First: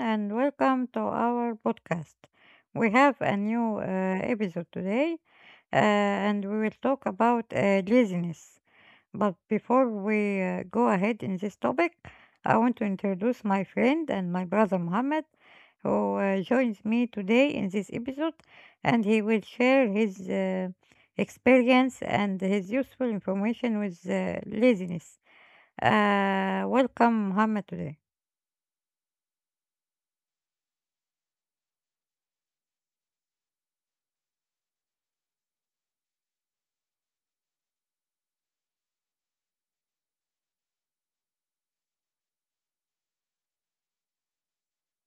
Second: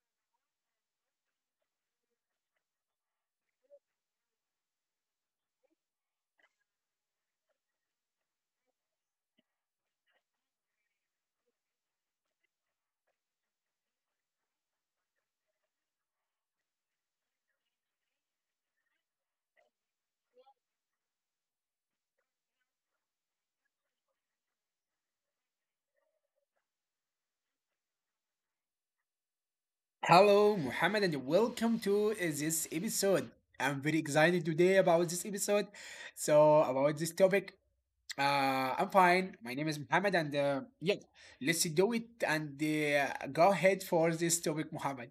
and welcome to our podcast. We have a new episode today, and we will talk about laziness. But before we go ahead in this topic, I want to introduce my friend and my brother Mohammed, who joins me today in this episode, and he will share his experience and his useful information with laziness. Welcome, Mohammed, today. Hello, Muhammad, and welcome to this episode. I'm very excited today about this episode. So, about this topic, I'm fine. My name is Muhammad, and yeah, let's do it and go ahead for this topic, Muhammad.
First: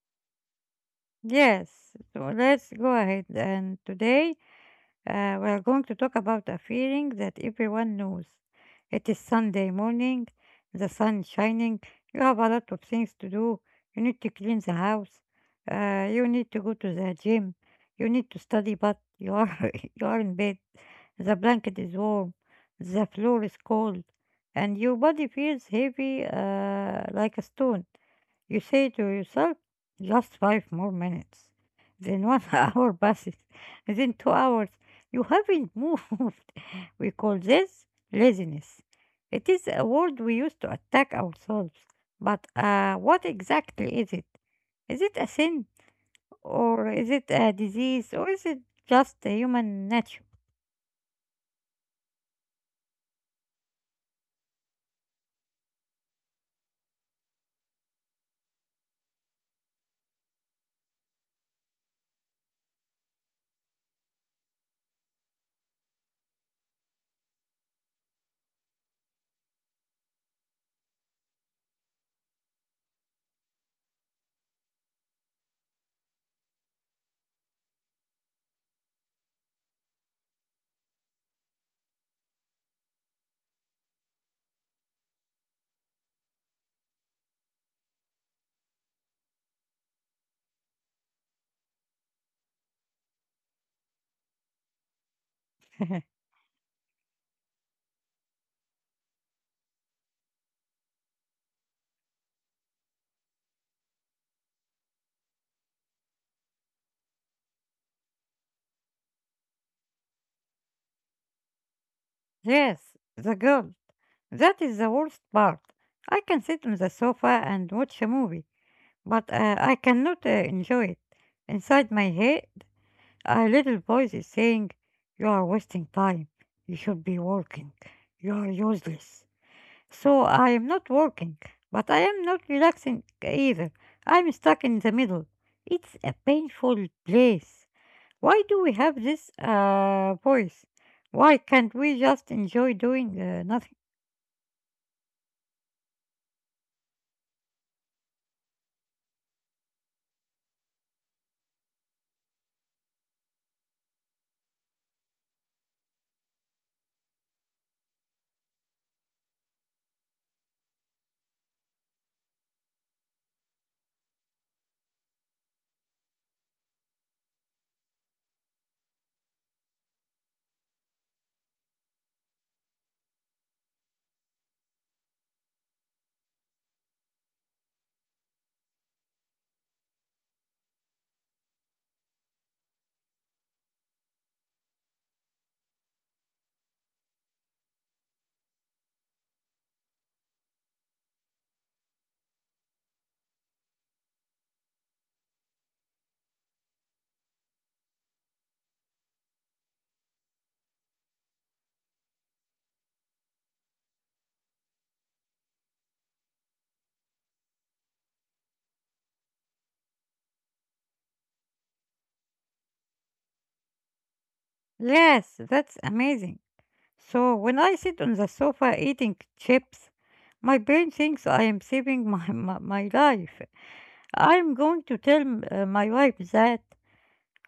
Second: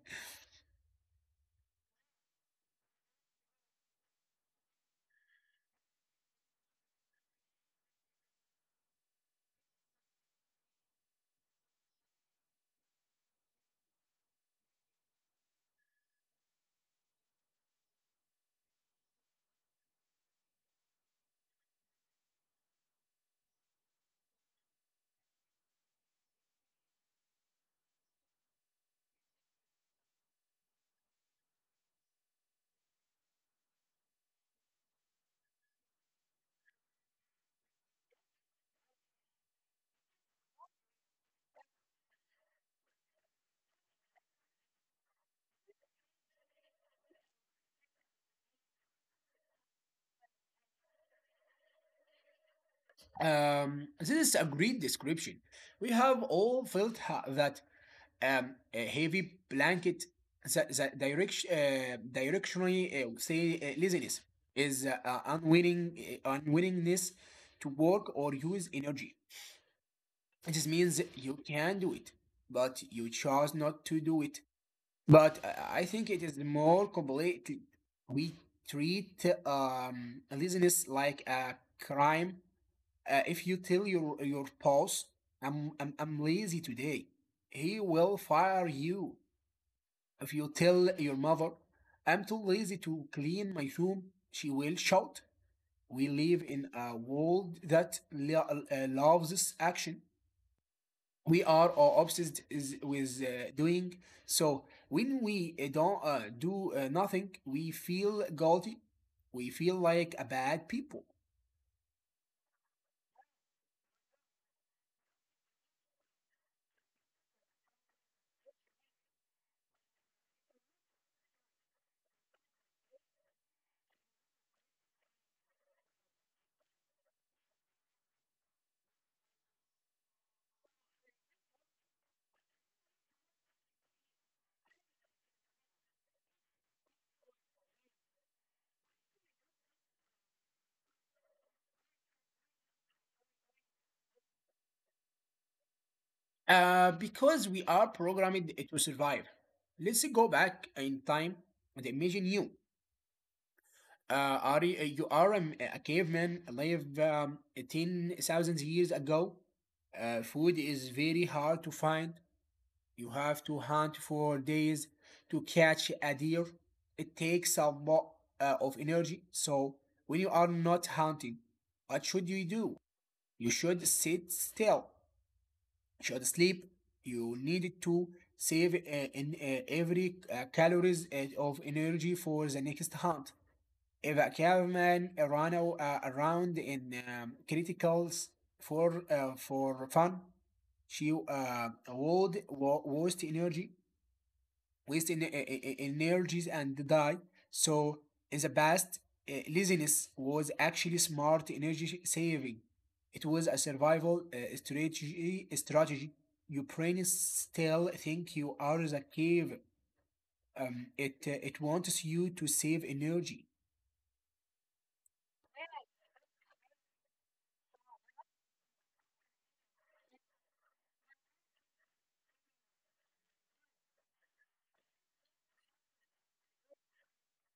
Yes, so let's go ahead. And today we're going to talk about a feeling that everyone knows. It is Sunday morning, the sun is shining, you have a lot of things to do. You need to clean the house, you need to go to the gym, you need to study, but you are, you are in bed. The blanket is warm, the floor is cold, and your body feels heavy like a stone. You say to yourself, just five more minutes. Then one hour passes and then 2 hours. You haven't moved. We call this laziness. It is a word we use to attack ourselves. But what exactly is it? Is it a sin? Or is it a disease? Or is it just a human nature? This is a great description. We have all felt that a heavy blanket. The direction, directionally, say, laziness is unwillingness to work or use energy. This means you can do it, but you chose not to do it. But I think it is more complicated. We treat laziness like a crime. If you tell your boss, I'm lazy today," he will fire you. If you tell your mother, I'm too lazy to clean my room, she will shout. We live in a world that loves action. We are all with doing. So when we don't do nothing, we feel guilty. We feel like a bad people. Yes, the girl. That is the worst part. I can sit on the sofa and watch a movie. But I cannot enjoy it. Inside my head a little voice is saying, you are wasting time. You should be working. You are useless. So I am not working, but I am not relaxing either. I'm stuck in the middle. It's a painful place. Why do we have this voice? Why can't we just enjoy doing nothing? Because we are programmed to survive. Let's go back in time and imagine you. Are you are a caveman live 10,000 years ago. Food is very hard to find. You have to hunt for days to catch a deer. It takes a lot of energy. So, when you are not hunting, what should you do? You should sit still. You should sleep. You need to save every calories of energy for the next hunt. If a caveman ran around in criticals for fun. She would waste energy, waste energies and die. So in the past, laziness was actually smart energy saving. It was a survival strategy. Strategy. Your brain still think you are the cave. It it wants you to save energy. Yes, that's amazing. So when I sit on the sofa eating chips, my brain thinks I am saving my life. I'm going to tell my wife that,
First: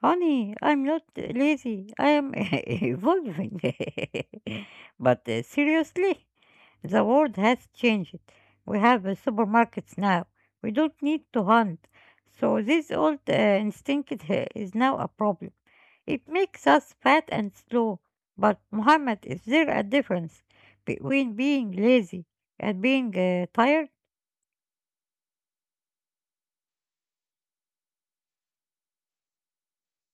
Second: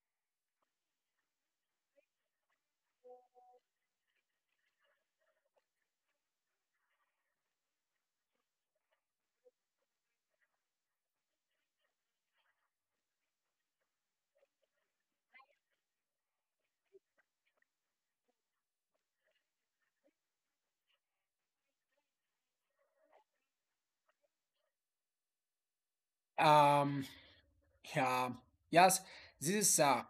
honey, I'm not lazy, I am evolving. But seriously, the world has changed. We have supermarkets now, we don't need to hunt. So this old instinct is now a problem. It makes us fat and slow, but Muhammad, is there a difference between being lazy and being tired? Um, Yeah, yes, this is uh,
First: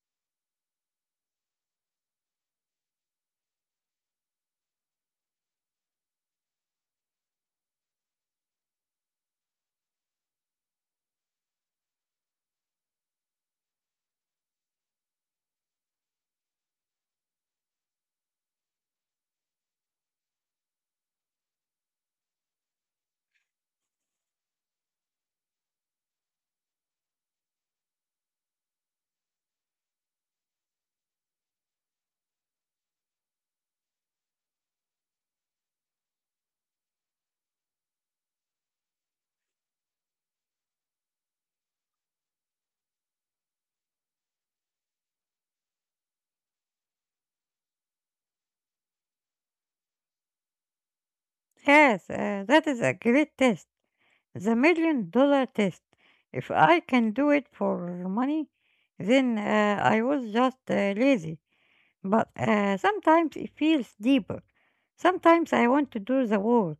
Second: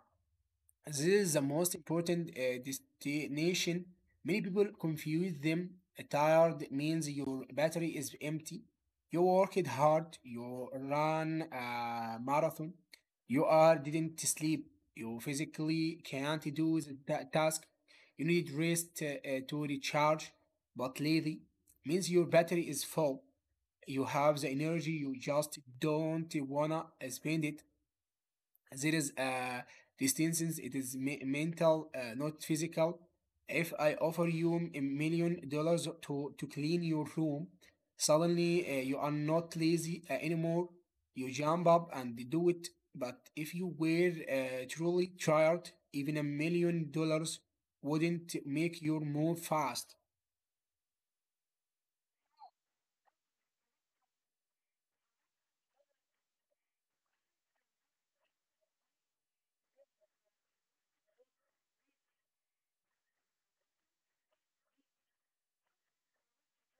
this is the most important destination. Many people confuse them. Tired means your battery is empty. You worked hard. You ran a marathon. You are didn't sleep. You physically can't do the task. You need rest to recharge. But lazy means your battery is full. You have the energy. You just don't wanna spend it. There is a distinction. It is mental, not physical. If I offer you $1 million to clean your room, suddenly you are not lazy anymore. You jump up and do it. But if you were truly tired, even $1 million wouldn't make your move fast. Yes, that is a great test, the million-dollar test. If I can do it for money, then I was just lazy. But sometimes it feels deeper. Sometimes I want to do the work.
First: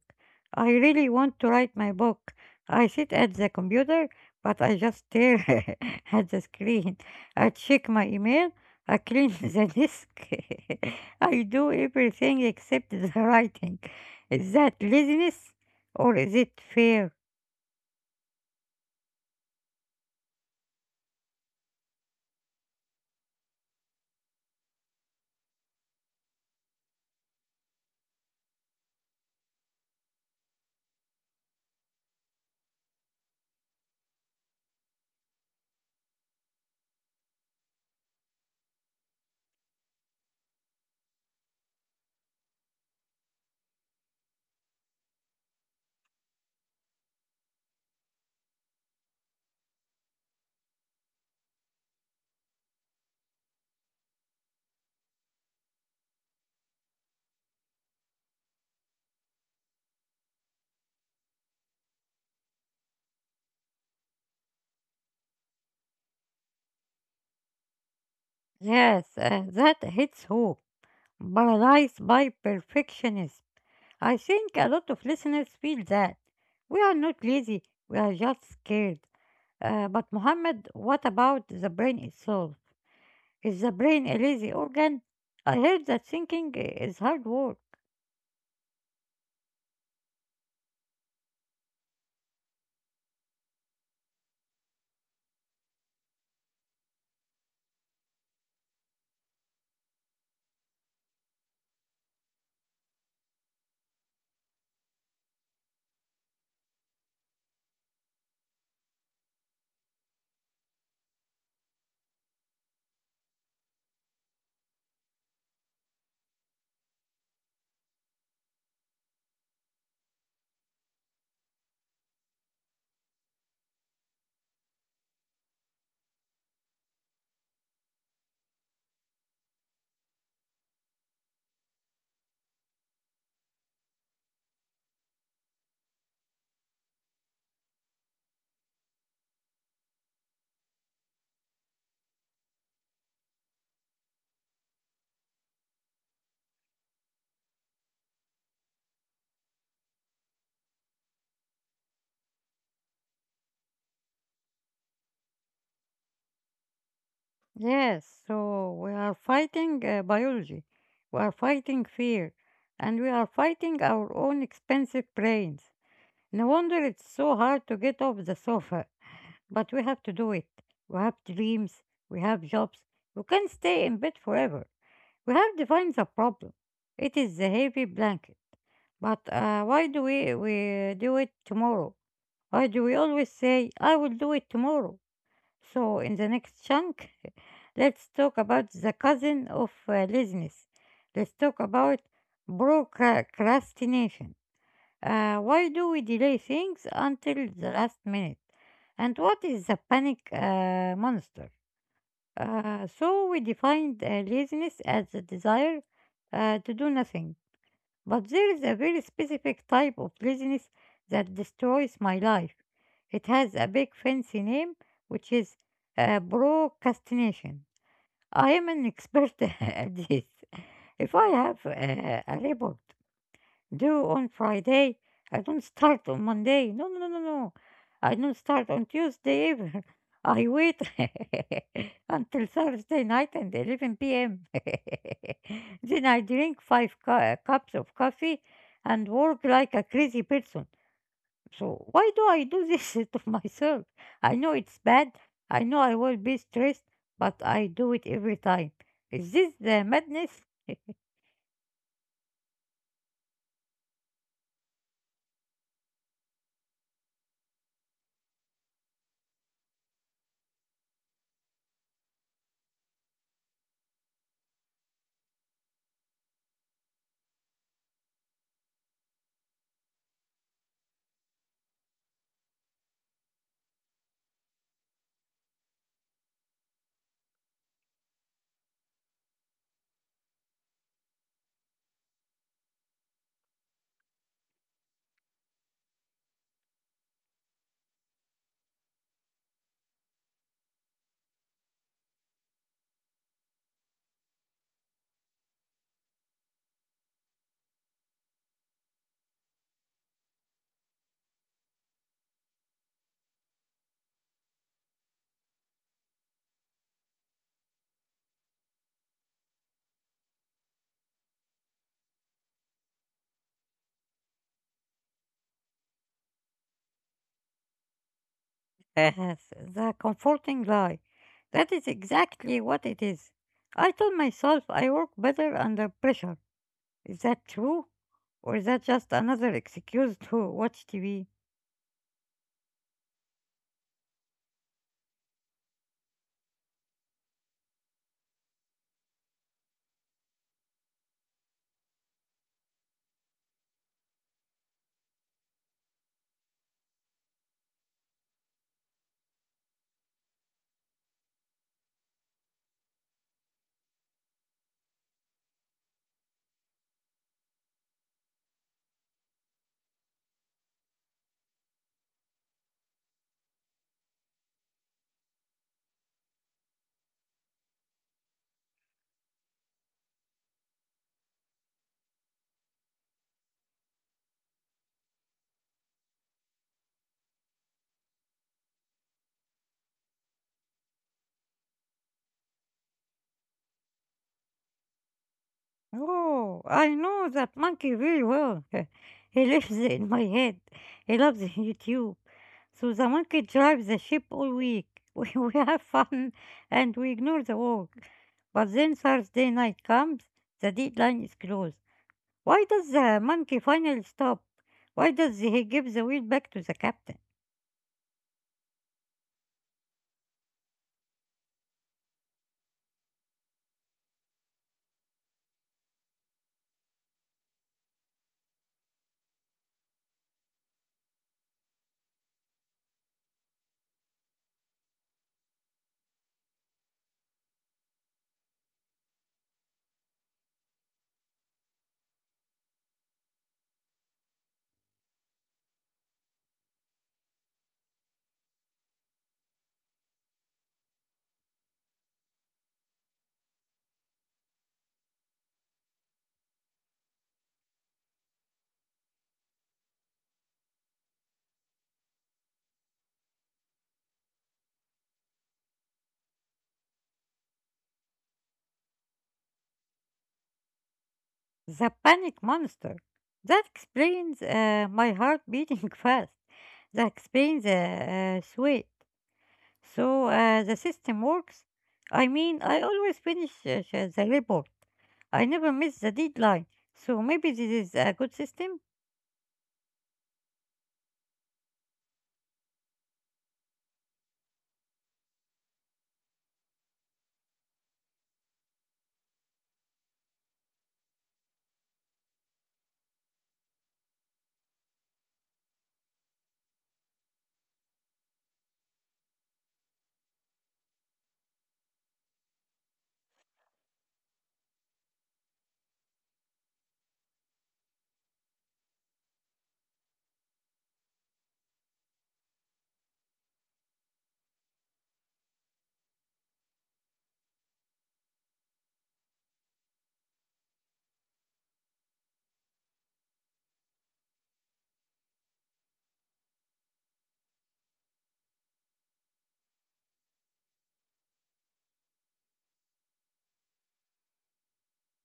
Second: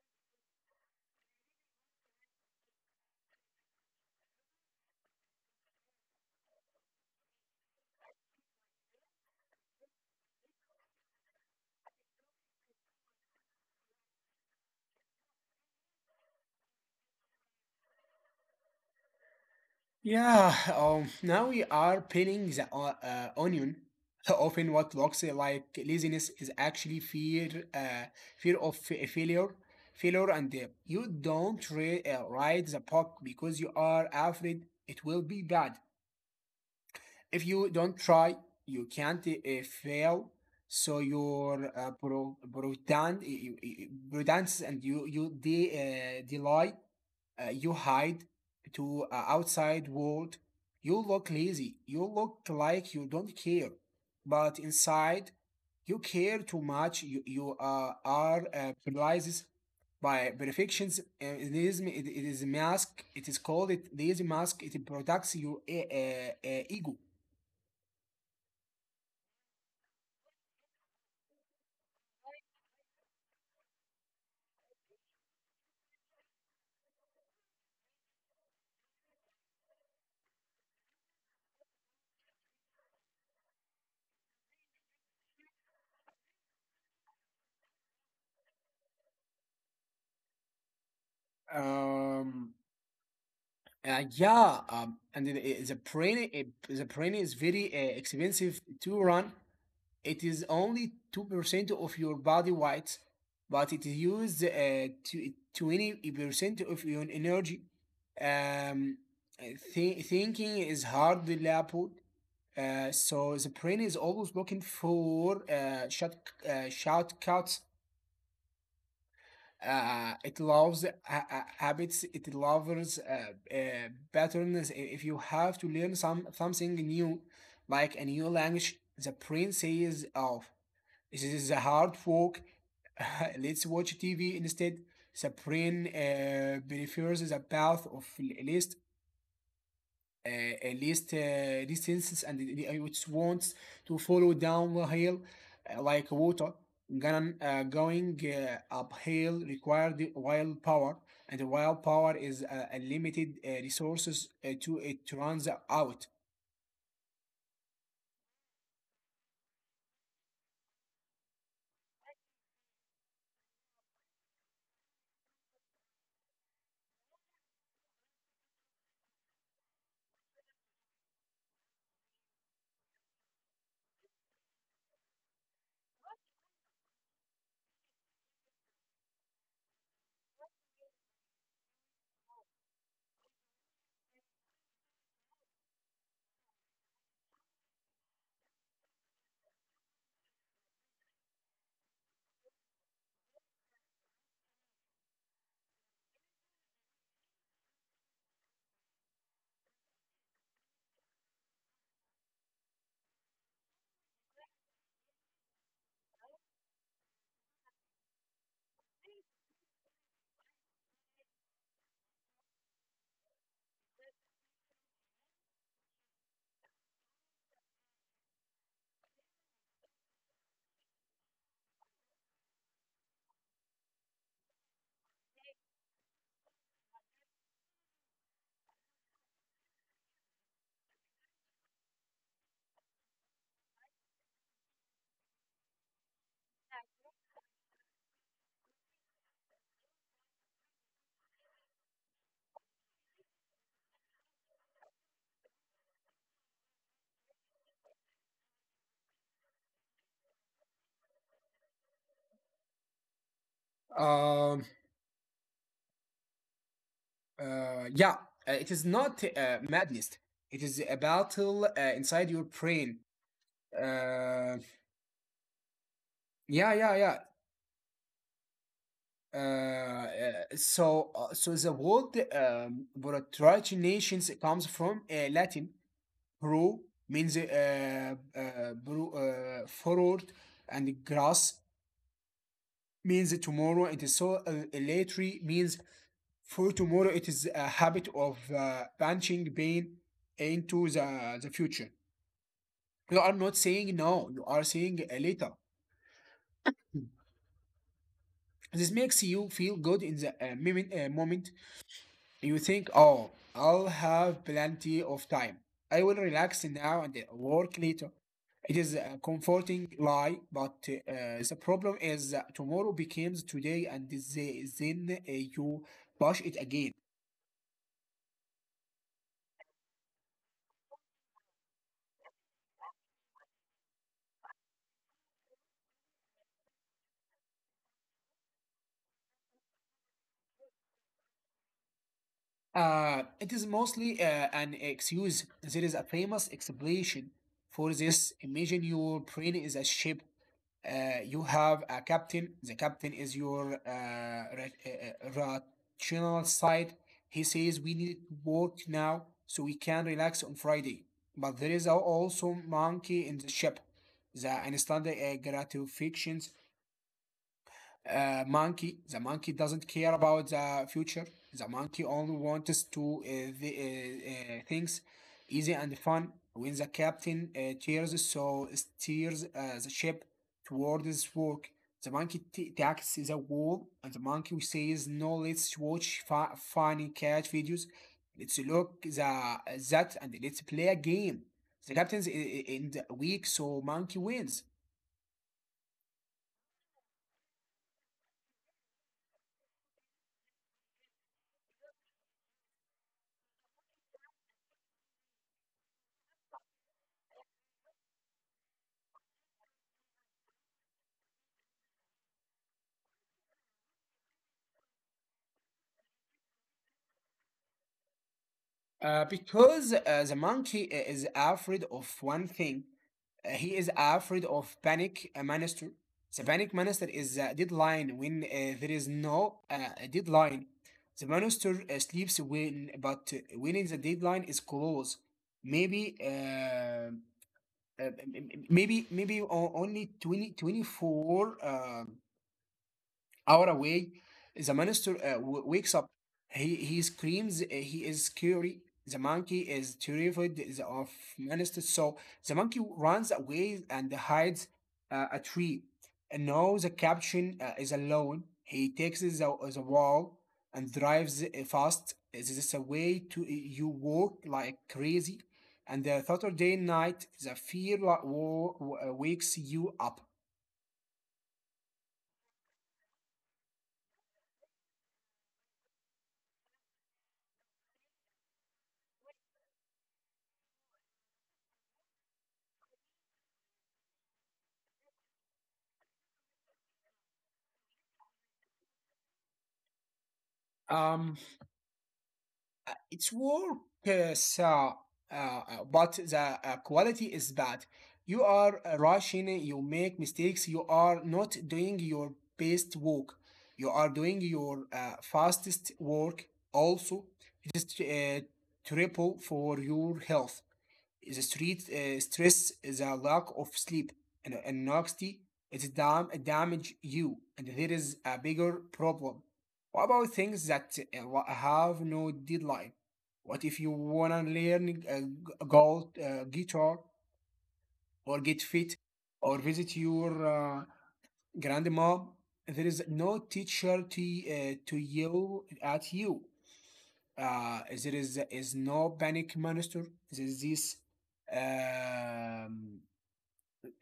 I really want to write my book. I sit at the computer, but I just stare at the screen. I check my email. I clean the desk. I do everything except the writing. Is that laziness or is it fear? Yeah, now we are pinning the onion. Often, what looks like laziness is actually fear, fear of failure, failure, and you don't write the book because you are afraid it will be bad. If you don't try, you can't fail. So your pretends, and you delay, you hide to outside world. You look lazy. You look like you don't care, but inside, you care too much. You are paralyzed by perfections. It is it is mask. It is called it lazy mask. It protects your ego. Yes, that hits home. Paralyzed by perfectionism. I think a lot of listeners feel that. We are not lazy, we are just scared. But, Mohammed, what about the brain itself? Is the brain a lazy organ? I heard that thinking is hard work. Um, uh, yeah, um, and the, the brain, the brain is very expensive to run. It is only 2% of your body weight, but it uses 20% of your energy. Um, thinking is hard labeled, so the brain is always looking for shortcuts. It loves habits. It loves patterns. If you have to learn some something new, like a new language, the brain says, "Oh, this is a hard work. Let's watch TV instead. Sabrine prefers the path of least least distance and it wants to follow downhill, like water. Ganon going uphill required wild power, and wild power is a limited resources to it runs out. Yes, so we are fighting biology, we are fighting fear, and we are fighting our own expensive brains. No wonder it's so hard to get off the sofa, but we have to do it. We have dreams, we have jobs, we can't stay in bed forever. We have defined the problem. It is the heavy blanket. But why do we do it tomorrow? Why do we always say, I will do it tomorrow? So, in the next chunk, let's talk about the cousin of laziness. Let's talk about procrastination. Why do we delay things until the last minute? And what is the panic monster? So we defined laziness as the desire to do nothing. But there is a very specific type of laziness that destroys my life. It has a big fancy name, which is procrastination. I am an expert at this. If I have a report due on Friday. I don't start on Monday. No, no, no, no, no. I don't start on Tuesday either. I wait until Thursday night and 11 p.m. Then I drink five cups of coffee and work like a crazy person. So why do I do this to myself? I know it's bad. I know I will be stressed, but I do it every time. Is this the madness? Um, yeah, it is not madness. It is a battle inside your brain. Uh, yeah, yeah, yeah. Uh, uh, so the word nations comes from Latin pro means pro, forward, and grass means tomorrow. It is so literally means for tomorrow. It is a habit of punching pain into the future. You are not saying no, you are saying later. This makes you feel good in the moment. You think, oh, I'll have plenty of time. I will relax now and work later. It is a comforting lie, but the problem is that tomorrow becomes today and then you push it again. Yes, the comforting lie. That is exactly what it is. I told myself I work better under pressure. Is that true? Or is that just another excuse to watch TV? It is mostly an excuse. There is a famous explanation for this. Imagine your brain is a ship. You have a captain. The captain is your rational side. He says we need to work now so we can relax on Friday. But there is also monkey in the ship. The instant gratification monkey. The monkey doesn't care about the future. The monkey only wants to things easy and fun. When the captain cheers, so steers the ship toward his work. The monkey attacks the wall, and the monkey says, "No, let's watch funny cat videos. Let's look the that, and let's play a game." The captain's in the week, so monkey wins. Oh, I know that monkey very well. He lives in my head. He loves YouTube. So the monkey drives the ship all week. We have fun and we ignore the work. But then Thursday night comes, the deadline is closed. Why does the monkey finally stop? Why does he give the wheel back to the captain? Because the monkey is afraid of one thing. He is afraid of panic monster. The panic monster is a deadline when there is no deadline. The monster sleeps when, but when the deadline is close, maybe maybe only 2024 hour away, the minister wakes up. He screams. He is scary. The monkey is terrified of minister. So the monkey runs away and hides a tree. And now the captain is alone. He takes the wall and drives fast. This is a way to you walk like crazy. And the Saturday night, the fear wakes you up. The panic monster. That explains my heart beating fast. That explains the sweat. So the system works. I mean, I always finish the report. I never miss the deadline. So maybe this is a good system. Um, It's work, uh, so, but the quality is bad. You are rushing, you make mistakes, you are not doing your best work. You are doing your fastest work also. It is triple for your health the street stress is a lack of sleep and anxiety it damage you and there is a bigger problem what about things that have no deadline what if you wanna learn g- gold guitar or get fit or visit your grandma there is no teacher to yell at you there is no panic monster. There is this um,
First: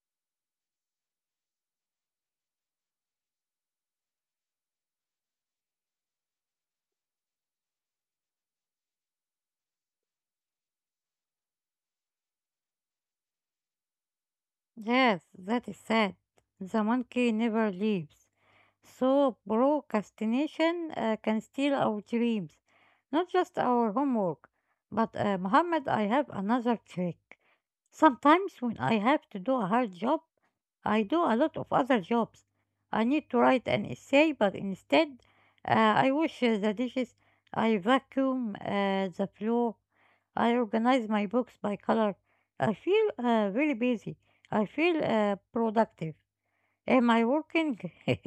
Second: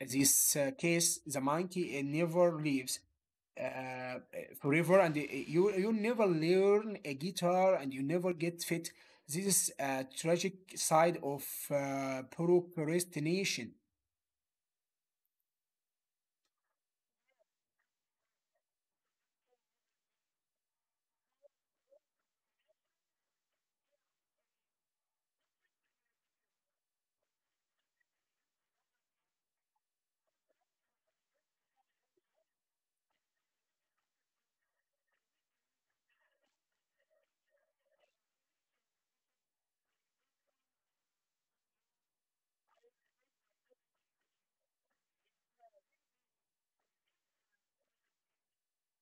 this case. The monkey never leaves uh, uh, forever, and you never learn a guitar, and you never get fit. This is a tragic side of procrastination. Yes, that is sad. The monkey never leaves. So procrastination can steal our dreams, not just our homework. But Muhammad, I have another trick. Sometimes when I have to do a hard job, I do a lot of other jobs. I need to write an essay, but instead, uh, I wash the dishes, I vacuum the floor, I organize my books by color. I feel really busy. I feel productive. Am I working?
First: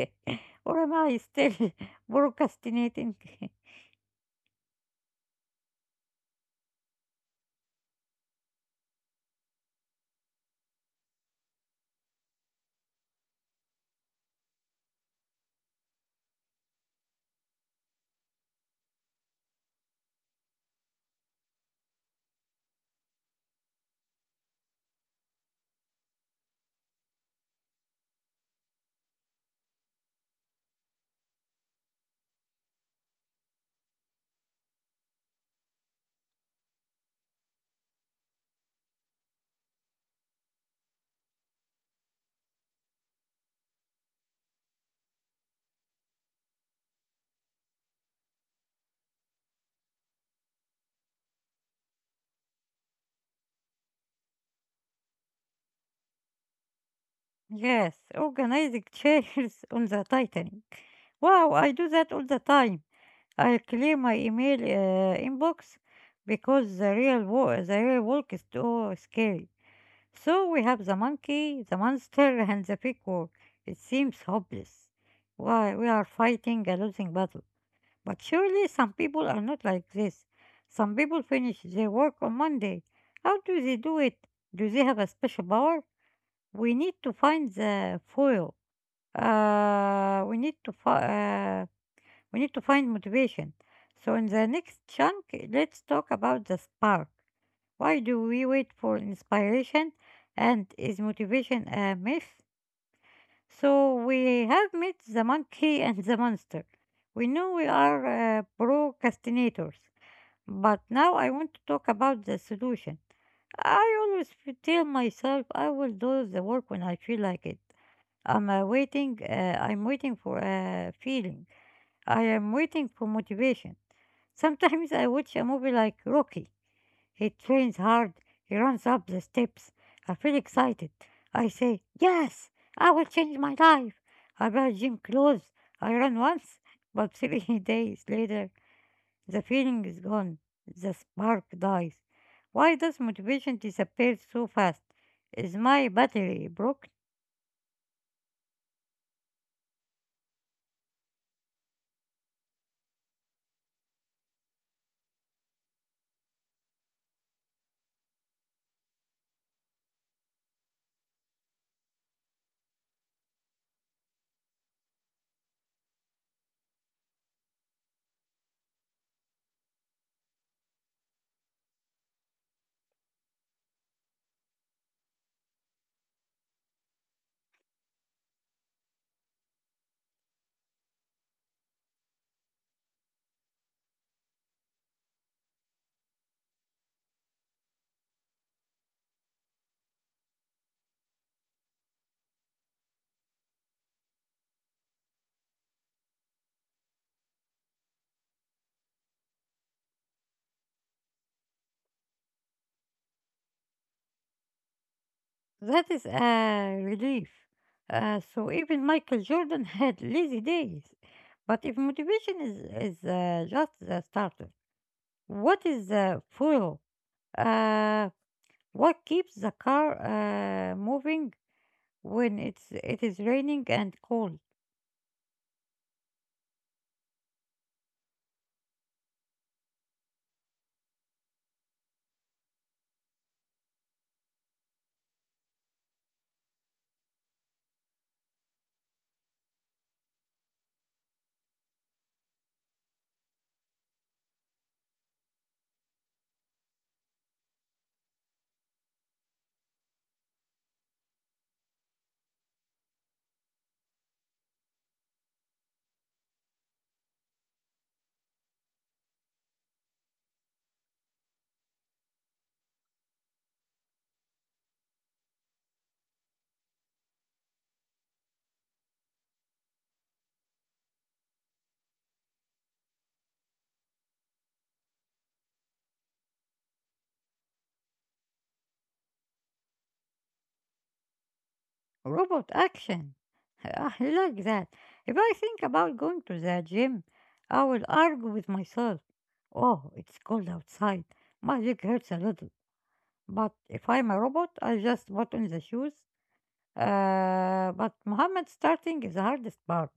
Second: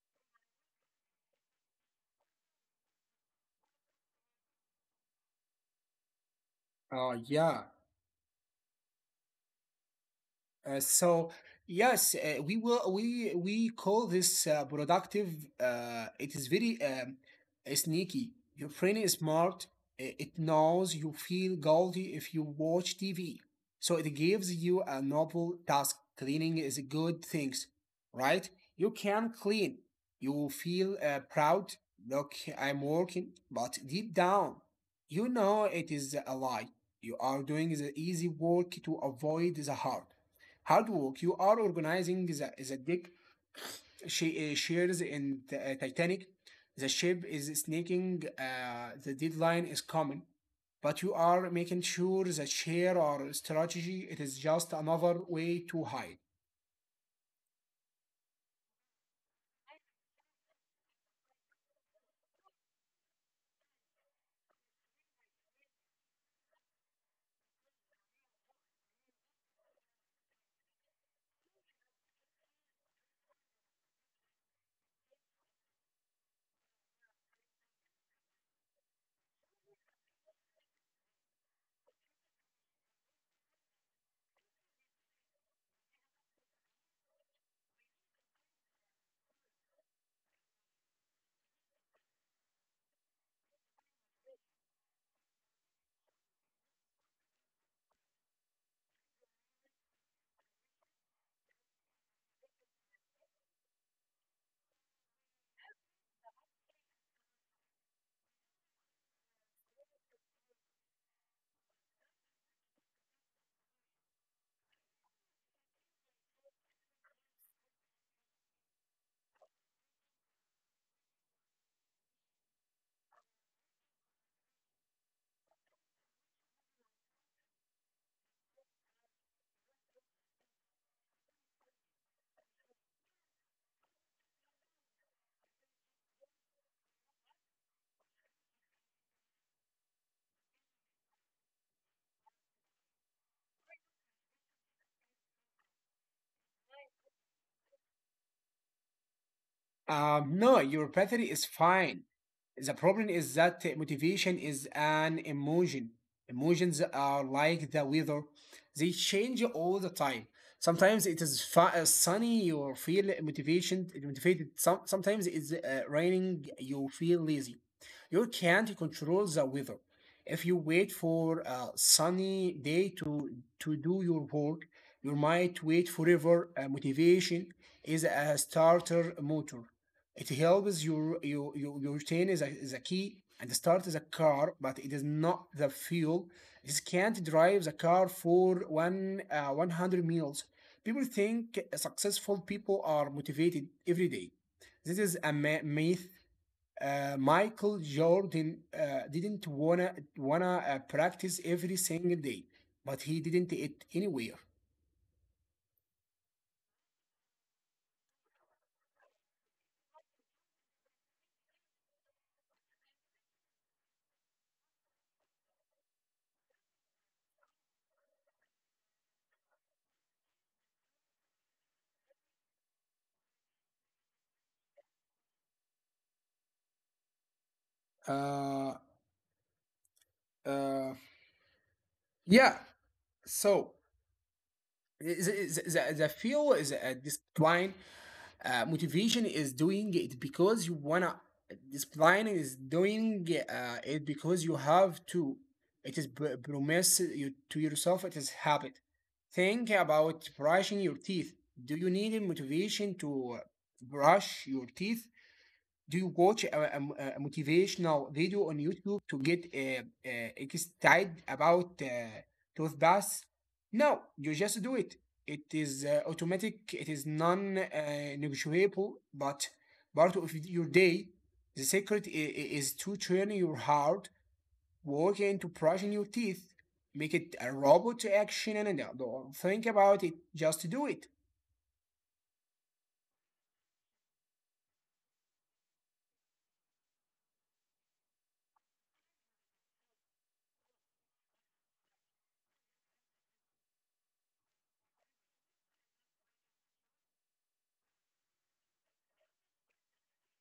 Or am I still procrastinating? Uh, yeah. Uh, so yes, we will we call this productive. It is very sneaky. Your brain is smart. It knows you feel guilty if you watch TV, so it gives you a novel task. Cleaning is a good thing, right? You can clean. You feel proud. Look, I'm working, but deep down, you know it is a lie. You are doing the easy work to avoid the hard. Hard work. You are organizing the deck she, shares in the Titanic. The ship is snaking. The deadline is coming, but you are making sure that share or strategy. It is just another way to hide. Yes, organizing chairs on the Titanic. Wow, I do that all the time. I clear my email inbox because the the real work is too scary. So we have the monkey, the monster, and the fake war. It seems hopeless. Why we are fighting a losing battle. But surely some people are not like this. Some people finish their work on Monday. How do they do it? Do they have a special power? We need to find the foil. Uh, we need to find. We need to find motivation. So, in the next chunk, let's talk about the spark. Why do we wait for inspiration? And is motivation a myth? So, we have met the monkey and the monster. We know we are procrastinators. But now I want to talk about the solution. I always tell myself I will do the work when I feel like it. I'm waiting. I'm waiting for a feeling. I am waiting for motivation. Sometimes I watch a movie like Rocky. He trains hard, he runs up the steps. I feel excited. I say, yes, I will change my life. I buy gym clothes. I run once, but 3 days later, the feeling is gone. The spark dies. Why does motivation disappear so fast? Is my battery broken? No, your battery is fine. The problem is that motivation is an emotion. Emotions are like the weather, they change all the time. Sometimes it is sunny, you feel motivation, motivated. Sometimes it's raining, you feel lazy. You can't control the weather. If you wait for a sunny day to, do your work, you might wait forever. Motivation is a starter motor. It helps your chain is is a key and the start is a car, but it is not the fuel. This can't drive the car for one 100 miles. People think successful people are motivated every day. This is a myth. Michael Jordan didn't wanna practice every single day, but he didn't it anywhere. That is a relief. So even Michael Jordan had lazy days. But if motivation is just the starter, what is the fuel? Uh, what keeps the car moving when it is raining and cold? Uh, uh, yeah. So the feel is a discipline. Motivation is doing it because you wanna. Discipline is doing it because you have to. It is promise you to yourself. It is habit. Think about brushing your teeth. Do you need motivation to brush your teeth? Do you watch a motivational video on YouTube to get excited about toothpaste? No, you just do it. It is automatic. It is non-negotiable, but part of your day. The secret is to train your heart work into brushing your teeth. Make it a robot action, and don't think about it. Just do it. Robot action. I like that. If I think about going to the gym, I will argue with myself. Oh, it's cold outside. My leg hurts a little. But if I'm a robot, I just put on the shoes. But Mohammed, starting is the hardest part.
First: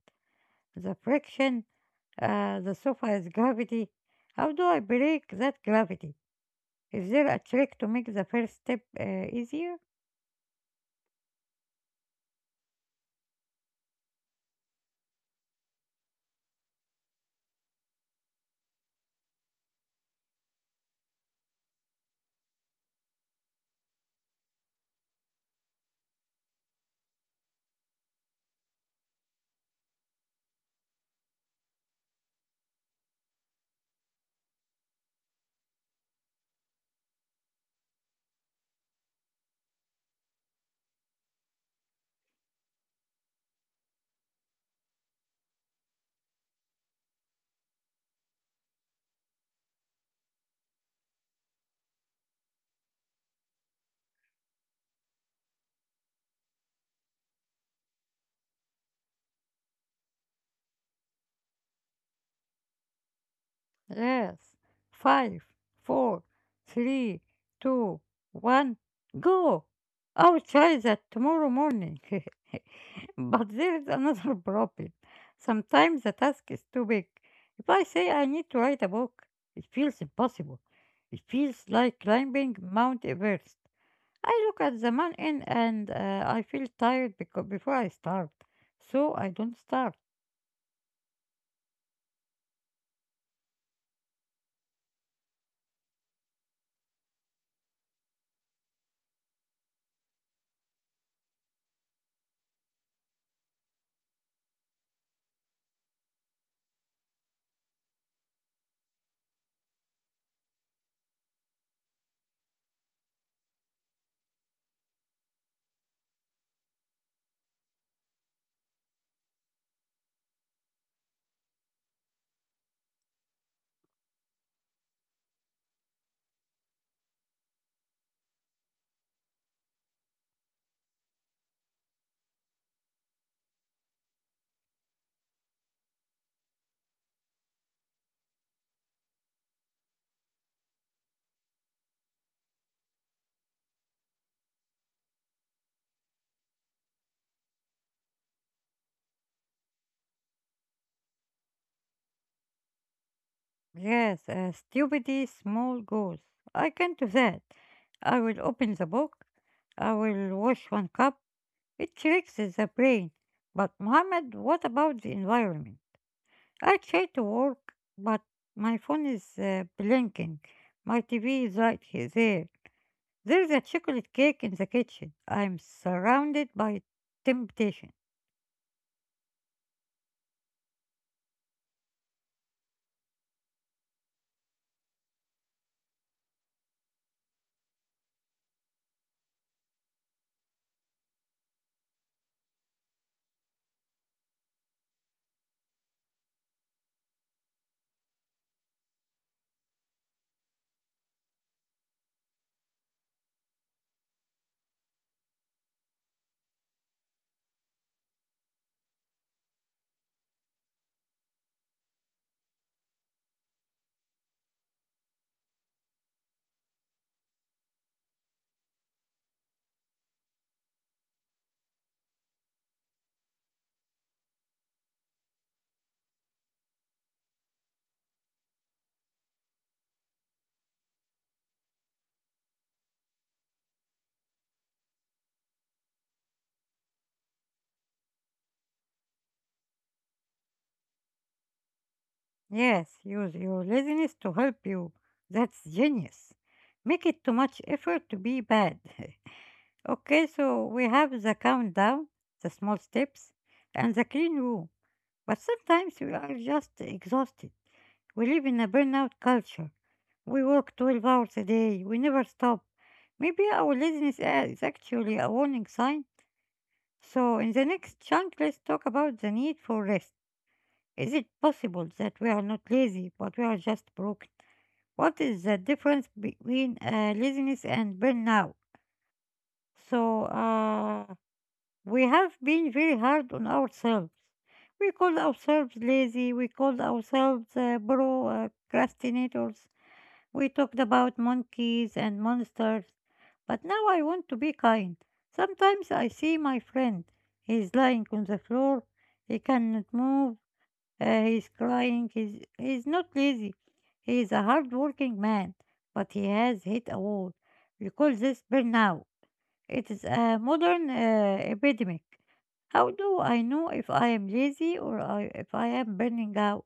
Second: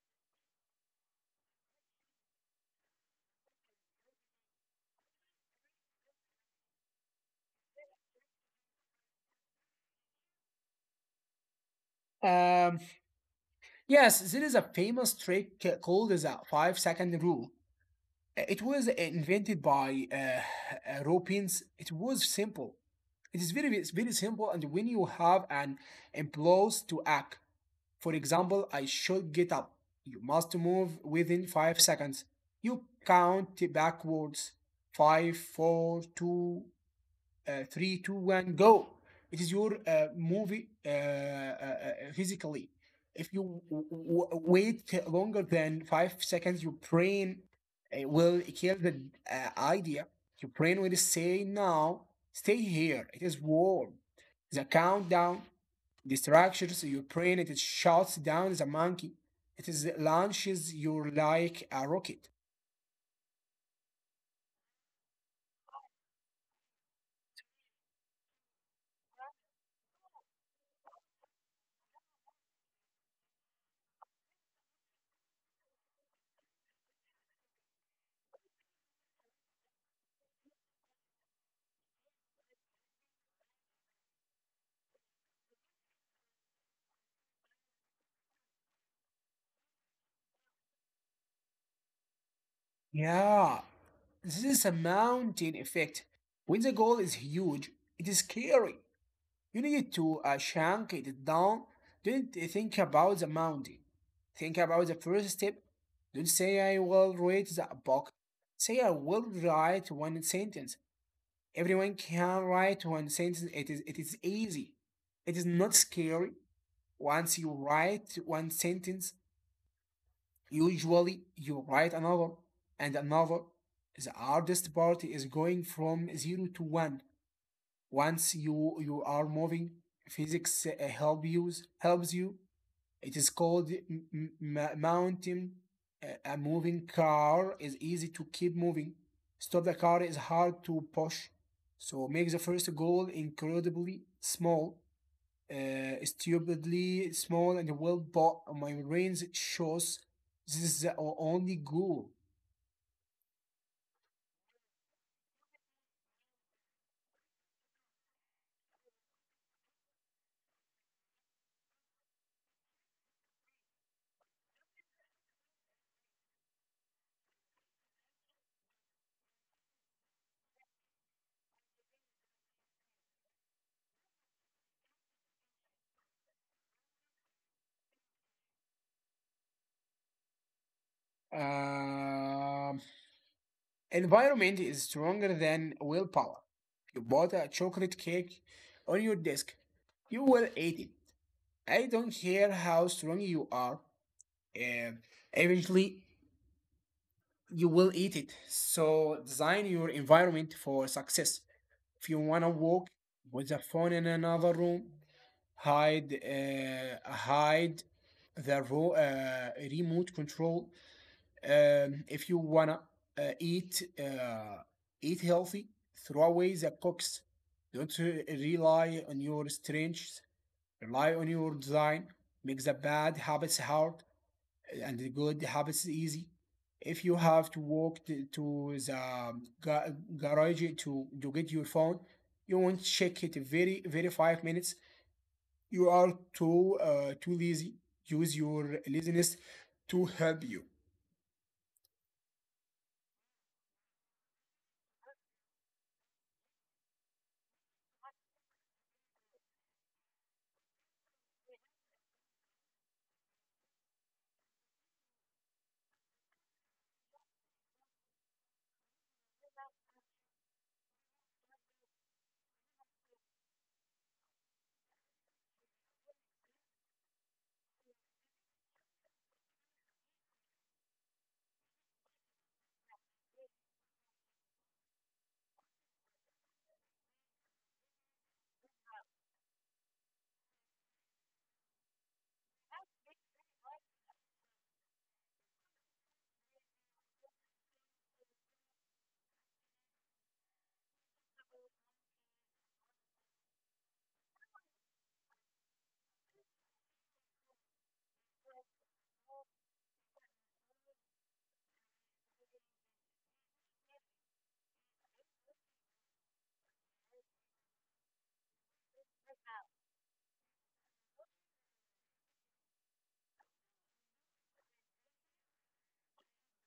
The friction, the sofa gravity. How do I break that gravity? Is there a trick to make the first step easier? Um, yes, there is a famous trick called the 5 second rule. It was invented by Europeans. It was simple. It's very simple. And when you have an impulse to act, for example, I should get up. You must move within 5 seconds. You count backwards. Five, four, two, three, two, one, go. It is your movie physically. If you wait longer than 5 seconds, your brain will kill the idea. Your brain will say, "Now, stay here. It is warm." The countdown distractions your brain. It shuts down the monkey. It is launches you like a rocket. Yes. Five, four, three, two, one, go! I'll try that tomorrow morning. But there is another problem. Sometimes the task is too big. If I say I need to write a book, it feels impossible. It feels like climbing Mount Everest. I look at the mountain and I feel tired because before I start, so I don't start. Yeah, this is a mountain effect. When the goal is huge, it is scary. You need to shank it down. Don't think about the mountain. Think about the first step. Don't say I will read the book. Say I will write one sentence. Everyone can write one sentence. It is easy. It is not scary. Once you write one sentence, usually, you write another and another. The hardest part is going from zero to one. Once you are moving, physics helps you. It is called mountain. A moving car is easy to keep moving. Stop the car is hard to push. So make the first goal incredibly small, stupidly small and well bought. My range shows this is the only goal. Yes, stupidly small goals. I can do that. I will open the book. I will wash one cup. It tricks the brain. But Mohammed, what about the environment? I try to work, but my phone is blinking. My TV is right here, there. There's a chocolate cake in the kitchen. I'm surrounded by temptation. Um Environment is stronger than willpower. You bought a chocolate cake on your desk, you will eat it. I don't care how strong you are, and eventually you will eat it. So design your environment for success. If you want to walk with the phone in another room, hide the remote control. If you wanna uh, eat uh, eat healthy, throw away the cooks. Don't rely on your strengths. Rely on your design. Make the bad habits hard and the good habits is easy. If you have to walk to the ga- garage to get your phone, you won't check it very very 5 minutes. You are too too lazy. Use your laziness to help you. Yes, use your laziness to help you. That's genius. Make it too much effort to be bad. Okay, so we have the countdown, the small steps, and the clean room. But sometimes we are just exhausted. We live in a burnout culture. We work 12 hours a day. We never stop. Maybe our laziness is actually a warning sign. So, in the next chunk, let's talk about the need for rest. Is it possible that we are not lazy, but we are just broken? What is the difference between laziness and burnout? So, we have been very hard on ourselves. We call ourselves lazy. We call ourselves procrastinators. We talked about monkeys and monsters, but now I want to be kind. Sometimes I see my friend. He's lying on the floor. He cannot move. He's crying. He's not lazy. He is a hard-working man, but he has hit a wall. We call this burnout. It is a modern epidemic. How do I know if I am lazy or if I am burning out?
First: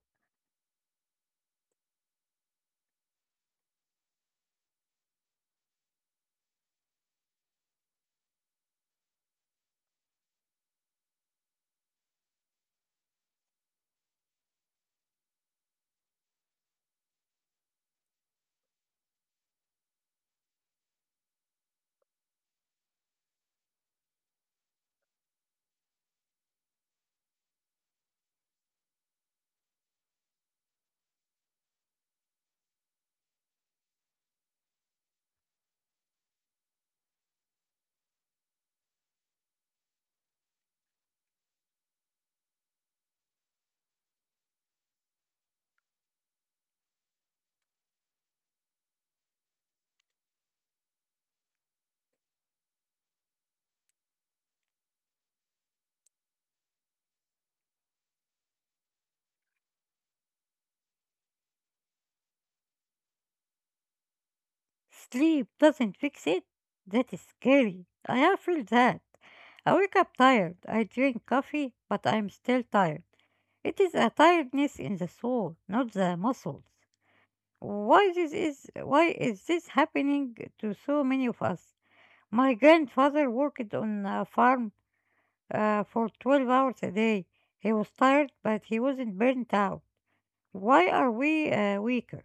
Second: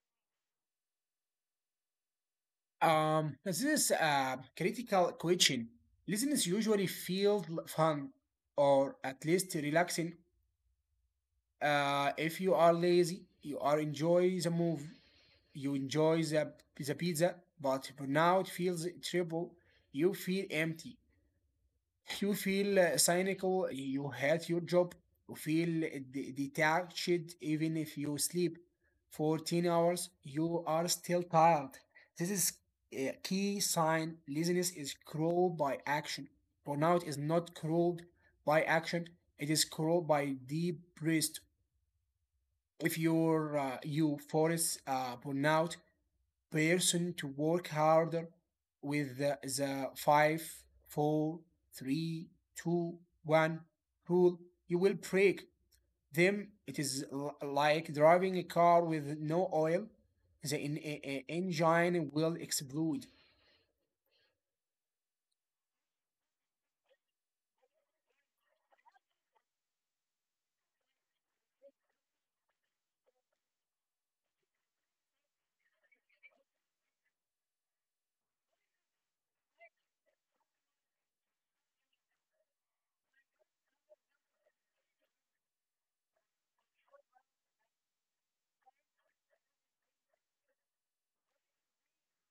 This is a critical question. Laziness usually feels fun or at least relaxing. If you are lazy, you are enjoy the move. You enjoy the pizza, but now it feels triple. You feel empty. You feel cynical. You hate your job. You feel detached even if you sleep 14 hours. You are still tired. This is a key sign. Laziness is cruel by action. Burnout is not cruel by action, it is cruel by deep rest. If you're, you force burnout, person to work harder with the five, four, three, two, one rule. You will break them. It is like driving a car with no oil. The engine will explode. Sleep doesn't fix it? That is scary. I have felt that. I wake up tired. I drink coffee, but I'm still tired. It is a tiredness in the soul, not the muscles. Why is this happening to so many of us? My grandfather worked on a farm for 12 hours a day. He was tired, but he wasn't burnt out. Why are we weaker?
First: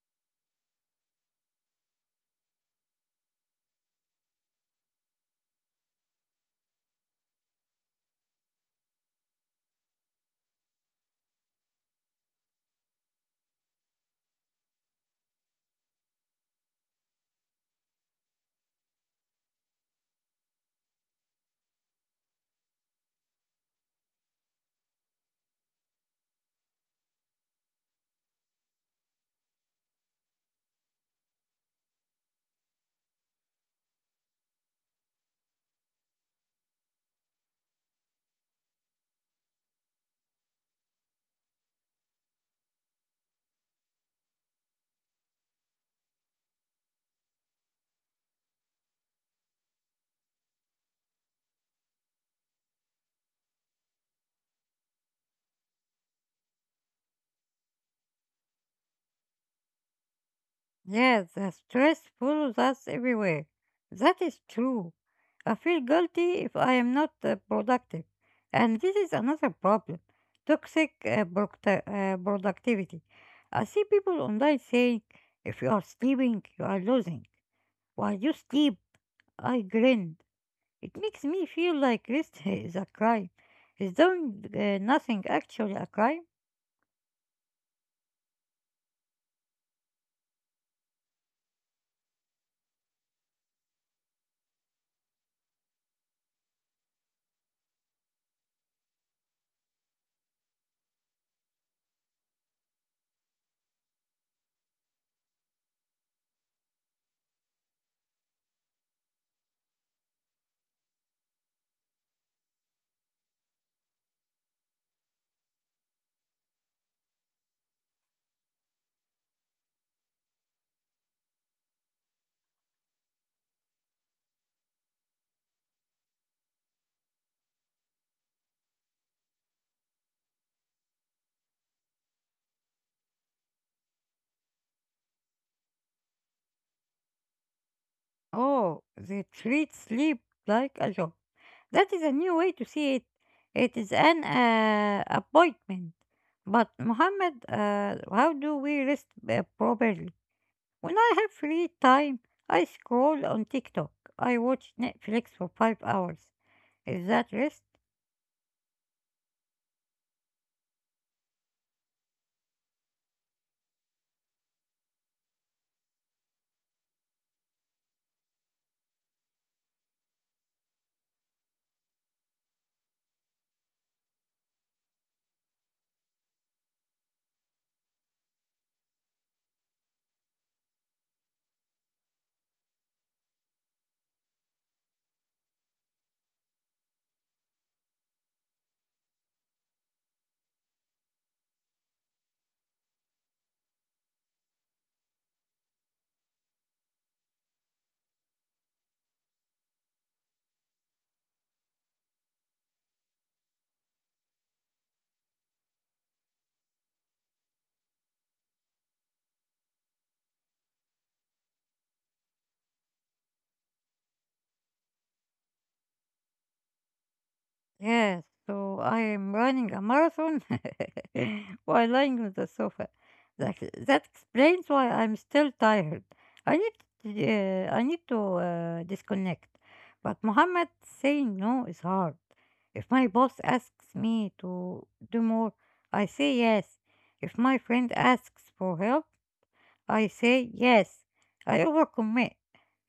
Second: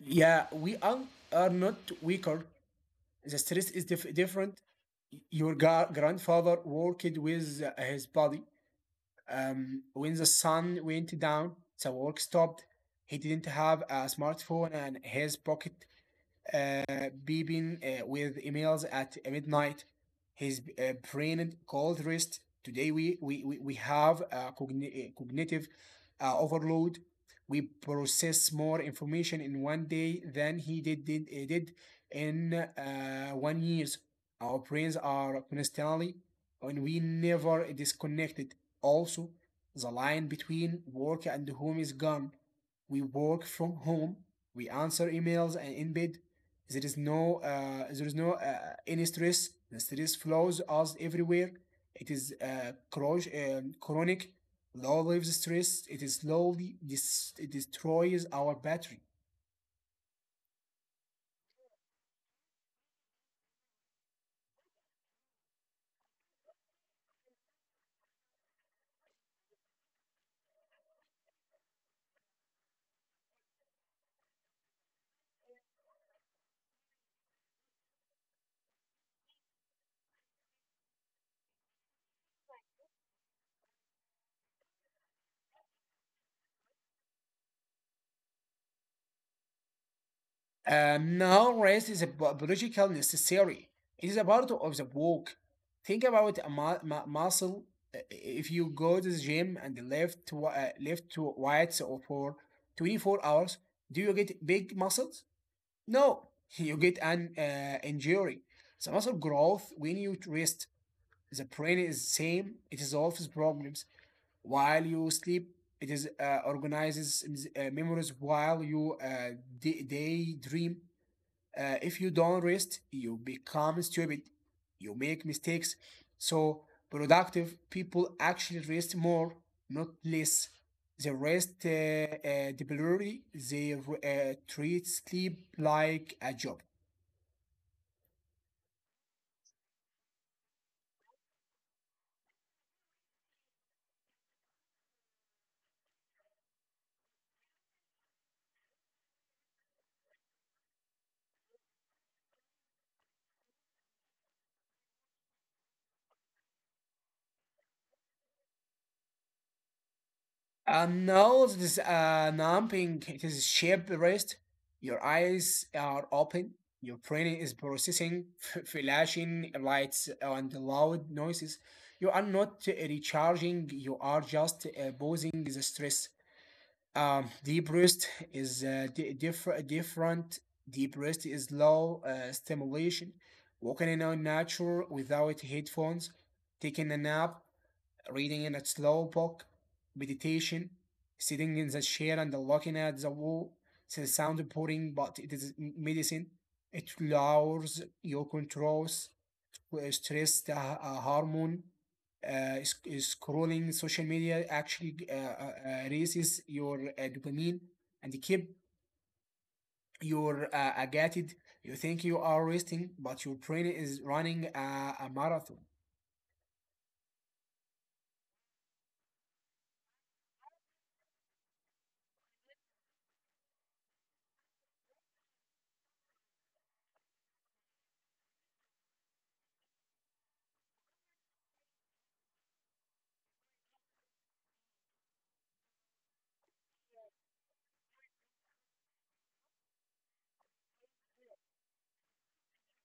Yeah, are not weaker. The stress is different. Your grandfather worked with his body. When the sun went down, the work stopped. He didn't have a smartphone and his pocket uh, beeping with emails at midnight. His brain cold rest. Today we have a cognitive overload. We process more information in one day than he did in 1 years. Our brains are constantly and we never disconnected. Also, the line between work and home is gone. We work from home, we answer emails and in bed, there is no any stress. The stress flows us everywhere. It is chronic, low level stress. It is slowly it destroys our battery. Yes, the stress follows us everywhere. That is true. I feel guilty if I am not productive. And this is another problem: toxic productivity. I see people online saying, if you are sleeping, you are losing. While you sleep, I grinned. It makes me feel like rest is a crime. Is doing nothing actually a crime? Now rest is a biological necessary. It is a part of the walk. Think about a muscle. If you go to the gym and lift to weights for 24 hours, do you get big muscles? No, you get an injury. The muscle growth when you rest. The brain is same. It solves problems while you sleep. It is organizes memories while you daydream. If you don't rest, you become stupid. You make mistakes. So productive people actually rest more, not less. The rest deliberately, they treat sleep like a job. Oh, they treat sleep like a job. That is a new way to see it. It is an appointment. But Muhammad, how do we rest properly? When I have free time, I scroll on TikTok. I watch Netflix for 5 hours. Is that rest? No, this numbing it is shape rest. Your eyes are open. Your brain is processing flashing lights and loud noises. You are not recharging. You are just posing the stress. Deep rest is Different. Deep rest is low stimulation. Walking in our nature without headphones, taking a nap, reading in a slow book, meditation, sitting in the chair and looking at the wall. It sounds boring, but it is medicine. It lowers your controls, stress the hormone. Is scrolling social media actually raises your dopamine and keep your agitated. You think you are resting, but your brain is running a marathon. Yes, so I am running a marathon while lying on the sofa. That explains why I'm still tired. I need I need to disconnect. But Muhammad, saying no is hard. If my boss asks me to do more, I say yes. If my friend asks for help, I say yes. I overcommit,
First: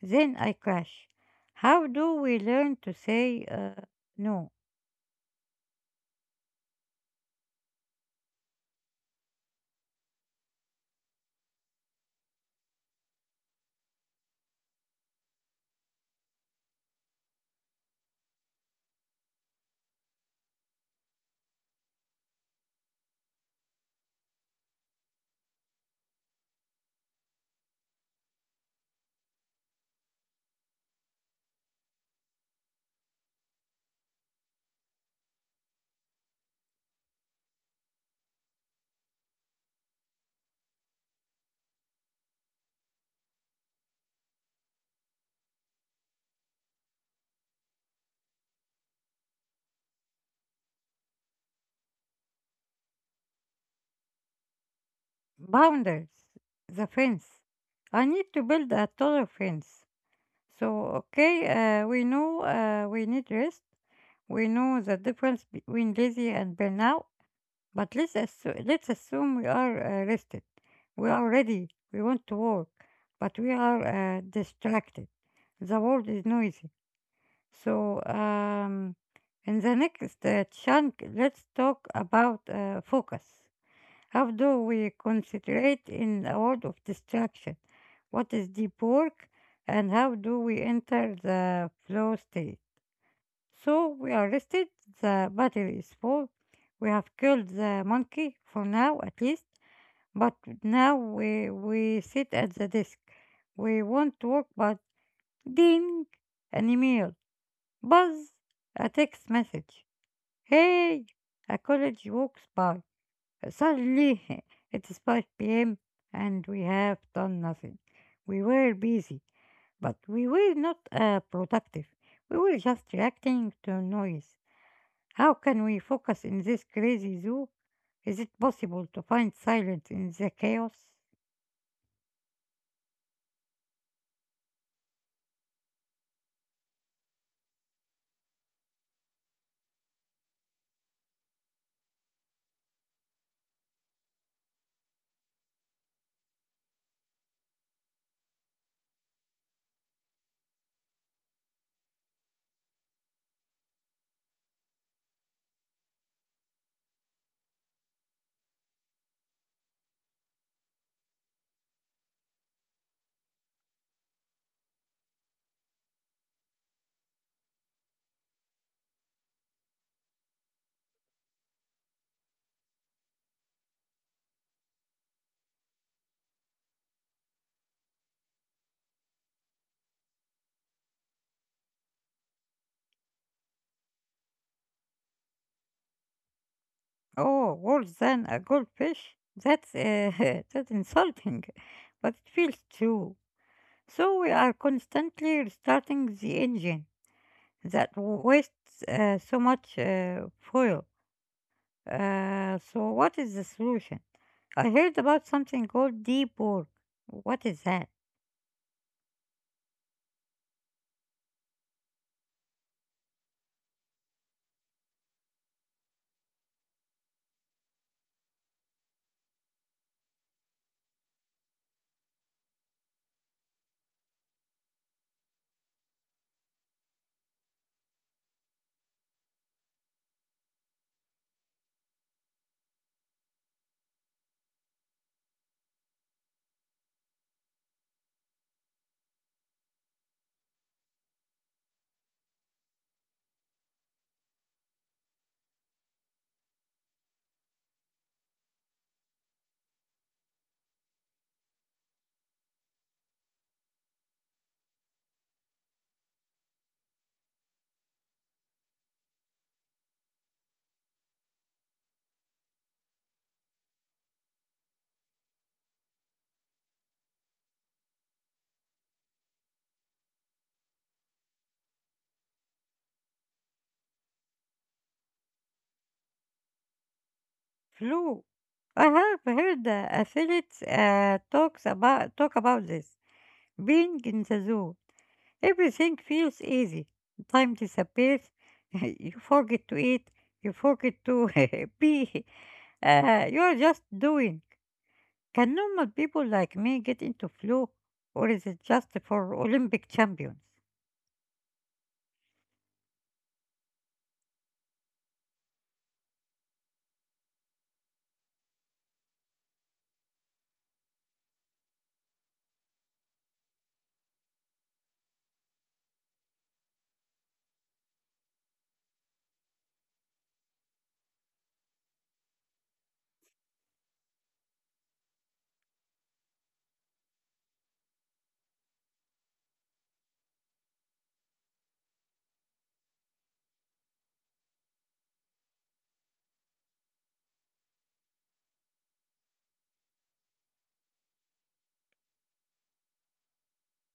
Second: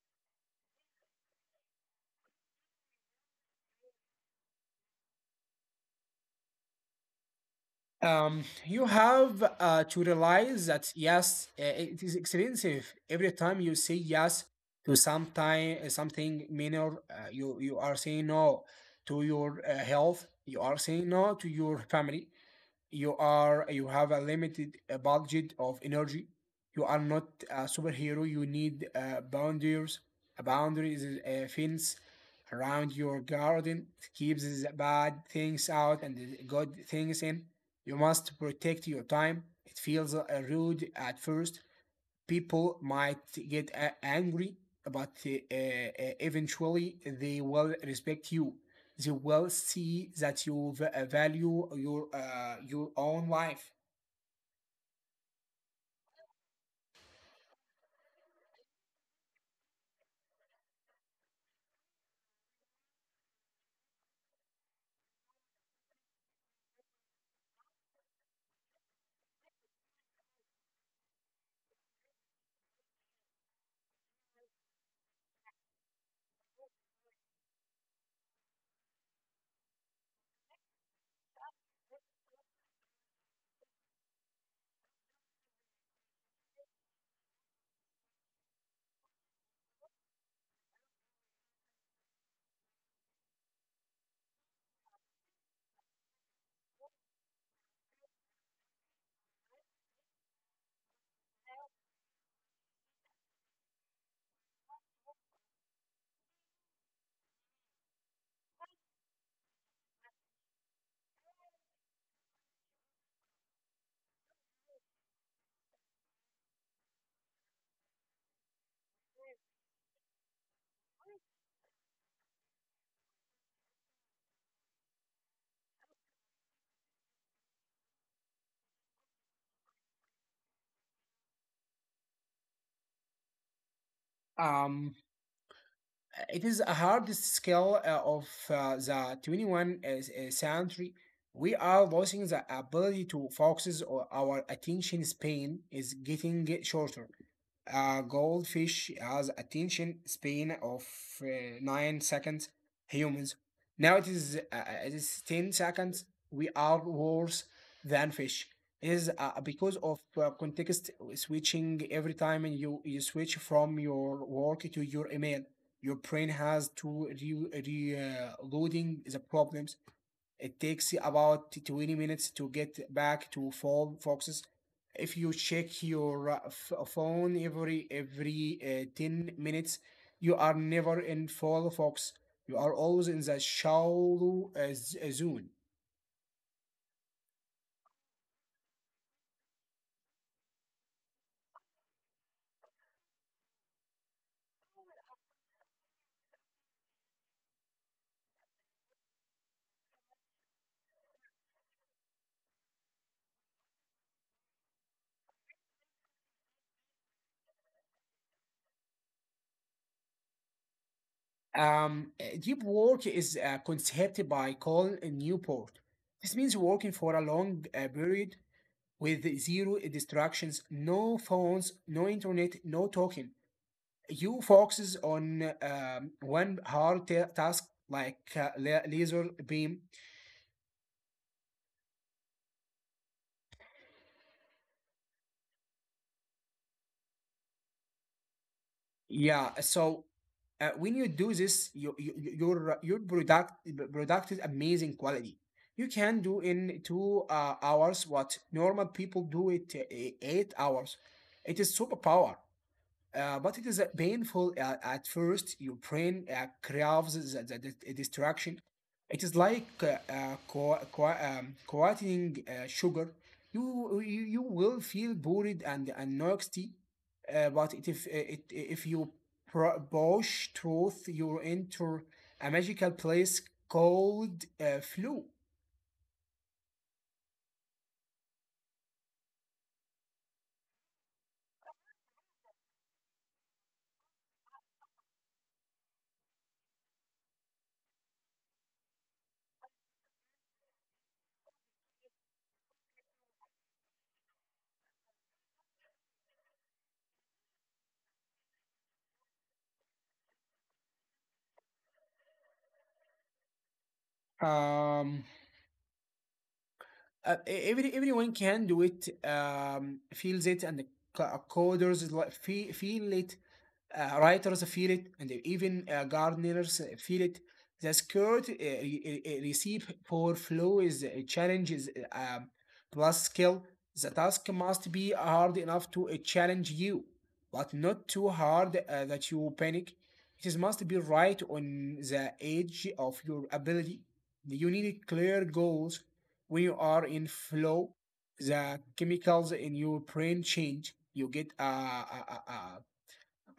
then I crash. How do we learn to say no? You have to realize that yes, it is expensive. Every time you say yes to some time, something minor, you are saying no to your health. You are saying no to your family. You have a limited budget of energy. You are not a superhero. You need boundaries. A boundary is a fence around your garden. It keeps the bad things out and the good things in. You must protect your time. It feels rude at first. People might get angry, but eventually they will respect you. They will see that you value your own life. Boundaries, the fence. I need to build a taller fence. So, okay, we know we need rest. We know the difference between lazy and burnout. But let's assume we are rested. We are ready. We want to work. But we are distracted. The world is noisy. So, in the next chunk, let's talk about focus. How do we concentrate in a world of distraction? What is deep work and how do we enter the flow state? So we are rested, the battery is full, we have killed the monkey for now at least, but now we sit at the desk. We want to work, but ding, an email, buzz, a text message. Hey, a college walks by. Suddenly, it is 5 p.m. and we have done nothing. We were busy, but we were not productive. We were just reacting to noise. How can we focus in this crazy zoo? Is it possible to find silence in the chaos? Um, it is a hard skill of the 21st century. We are losing the ability to focus, or our attention span is getting shorter. A goldfish has attention span of 9 seconds. Humans. Now it is 10 seconds. We are worse than fish. It is because of context switching. Every time you switch from your work to your email, your brain has to re, re loading the problems. It takes about 20 minutes to get back to full focus. If you check your phone every 10 minutes, you are never in full focus. You are always in the shallow zone. Oh, worse than a goldfish? That's insulting, but it feels true. So we are constantly restarting the engine that wastes so much fuel. So what is the solution? I heard about something called deep work. What is that? Deep work is a concept by Colin Newport. This means working for a long period with zero distractions, no phones, no internet, no talking. You focuses on one hard task like laser beam. Yeah, so when you do this, your product is amazing quality. You can do in two hours what normal people do it 8 hours. It is superpower. But it is painful at first. Your brain craves the distraction. It is like qua qua quieting sugar. You will feel bored and nasty, but if you push through, you enter a magical place called flow. Flu. I have heard affiliates talk about this. Being in the zoo, everything feels easy. Time disappears. You forget to eat. You forget to pee. You are just doing. Can normal people like me get into flu, or is it just for Olympic champions? Um, every everyone can do it. Feels it and coders feel it. Writers feel it, and even gardeners feel it. The skirt receive for flow is a challenge is plus skill. The task must be hard enough to challenge you, but not too hard that you panic. It is must be right on the edge of your ability. You need clear goals. When you are in flow, the chemicals in your brain change. You get a, a, a,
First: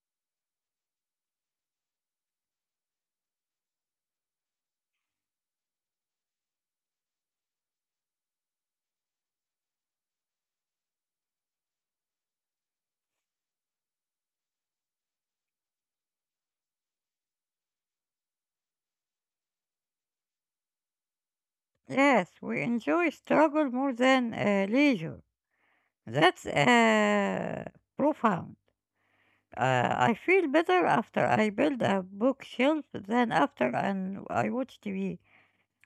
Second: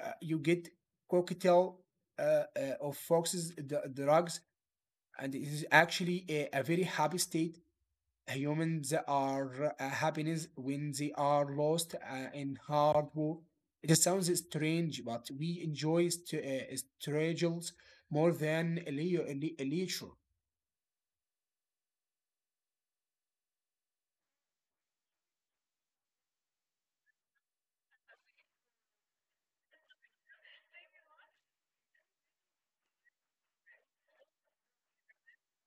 uh, you get cocktail of foxes drugs, and it is actually a very happy state. Humans are happiness when they are lost in hard work. It sounds strange, but we enjoy struggles more than leisure. Yes, we enjoy struggle more than leisure. That's profound. I feel better after I build a bookshelf than after and I watch TV.